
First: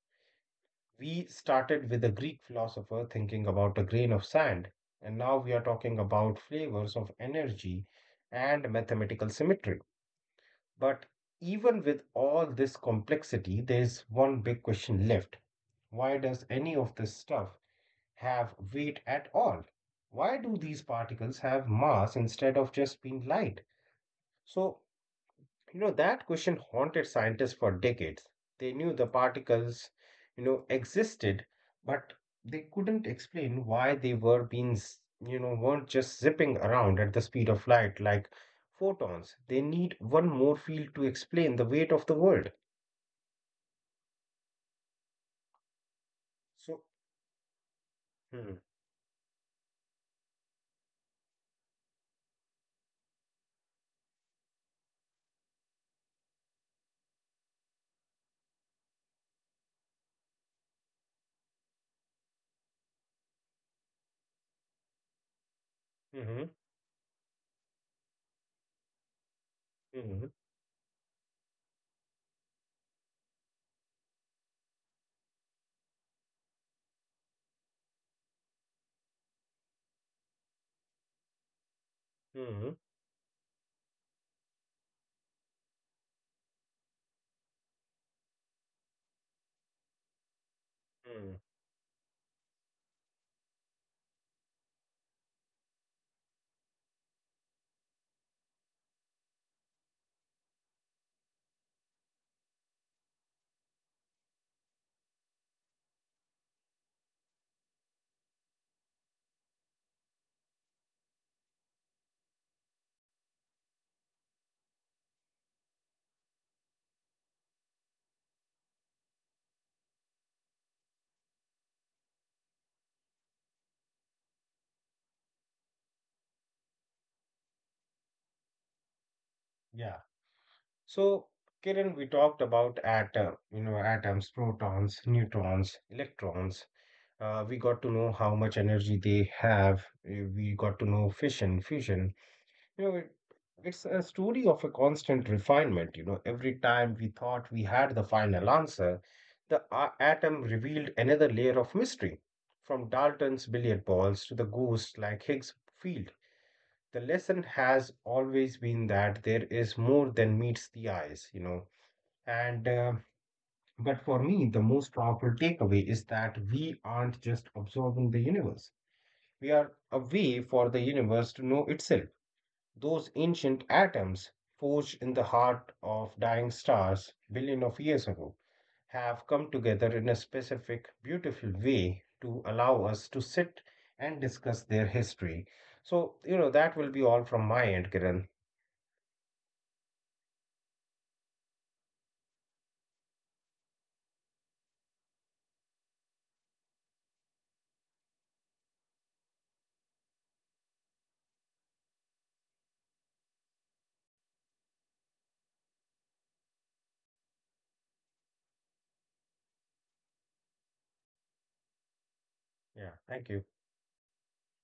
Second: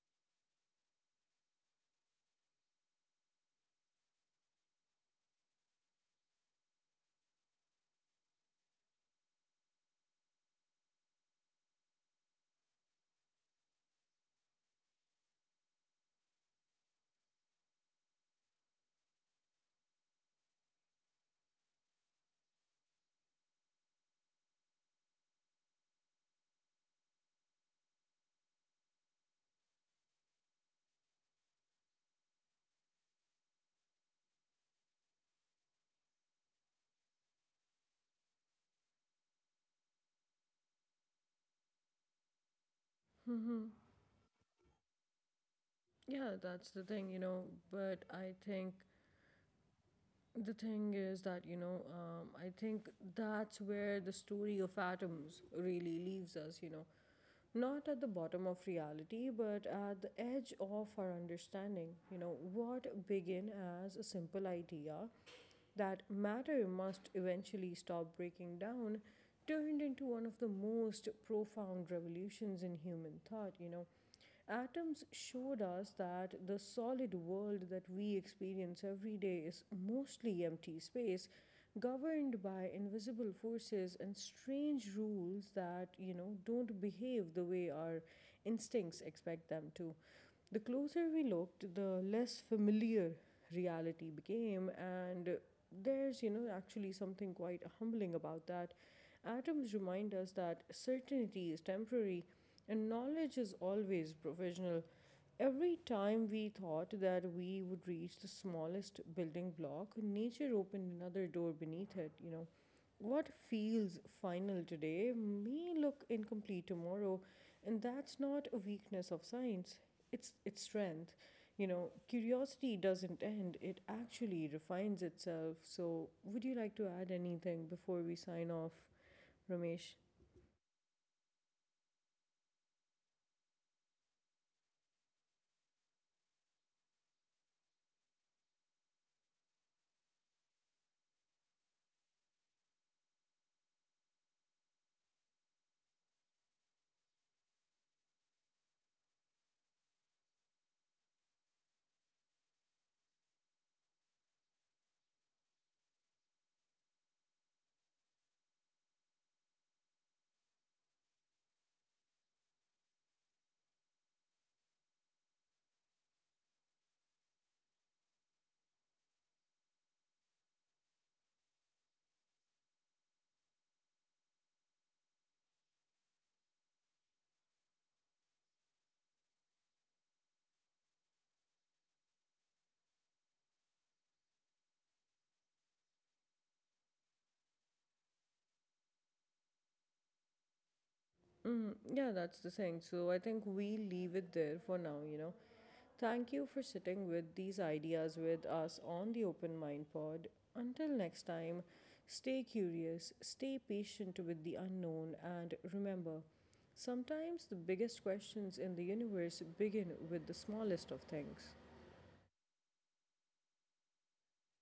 Speaker 2: We started with a Greek philosopher thinking about a grain of sand, and now we are talking about flavors of energy and mathematical symmetry. But even with all this complexity, there's one big question left. Why does any of this stuff have weight at all? Why do these particles have mass instead of just being light? So you know, that question haunted scientists for decades. They knew the particles, you know, existed, but they couldn't explain why they were being, z- you know, weren't just zipping around at the speed of light like photons. They need one more field to explain the weight of the world.
Speaker 1: Yeah, that's
Speaker 2: So,
Speaker 1: the thing, you know. But I
Speaker 2: hmm,
Speaker 1: think the thing is that, you know, I think that's where the story of atoms really leaves us, you know. Not at the bottom of reality, but at the edge of our understanding. You know, what began as a simple idea that
Speaker 2: hmm,
Speaker 1: matter must eventually stop breaking down turned into
Speaker 2: hmm,
Speaker 1: one of the most profound revolutions in human thought, you know. Atoms showed us that the solid world that we experience every day is mostly empty space, governed
Speaker 2: hmm,
Speaker 1: by invisible forces and strange rules that, you know, don't behave the way our instincts expect them to. The closer we
Speaker 2: hmm,
Speaker 1: looked, the less familiar reality became, and there's actually something quite humbling about that. Atoms remind us that certainty is temporary and knowledge is always provisional. Every time we thought that we would reach the smallest building block, nature opened another door beneath it, you know. What feels final today may look incomplete tomorrow, and that's not a weakness of science. It's its strength. You know, curiosity doesn't end, it actually refines itself. So, would you like to add anything before we sign off,
Speaker 2: yeah.
Speaker 1: Ramesh?
Speaker 2: So, Kiran, we talked about atoms, protons, neutrons, electrons. We got to know how much energy they have. We got to know fission, fusion. You know, it's a story of a constant refinement. You know, every time we thought we had the final answer, the atom revealed another layer of mystery. From Dalton's billiard balls to the ghost like Higgs field, the lesson has always been that there is more than meets the eyes. You know, and but for me, the most powerful takeaway is that we aren't just observing the universe, we are a way for the universe to know itself. Those ancient atoms forged in the heart of dying stars billion of years ago have come together in a specific, beautiful way to allow us to sit and discuss their history. So, you know, that will be all from my end, Kiran.
Speaker 1: Mm, yeah, that's the thing. So, I think we leave it there for now, you know. Thank you for sitting with these ideas with us on the Open Mind Pod. Until next time, stay curious, stay patient with the unknown, and remember sometimes the biggest questions in the universe begin with the smallest of things.
Speaker 2: Yeah, thank you.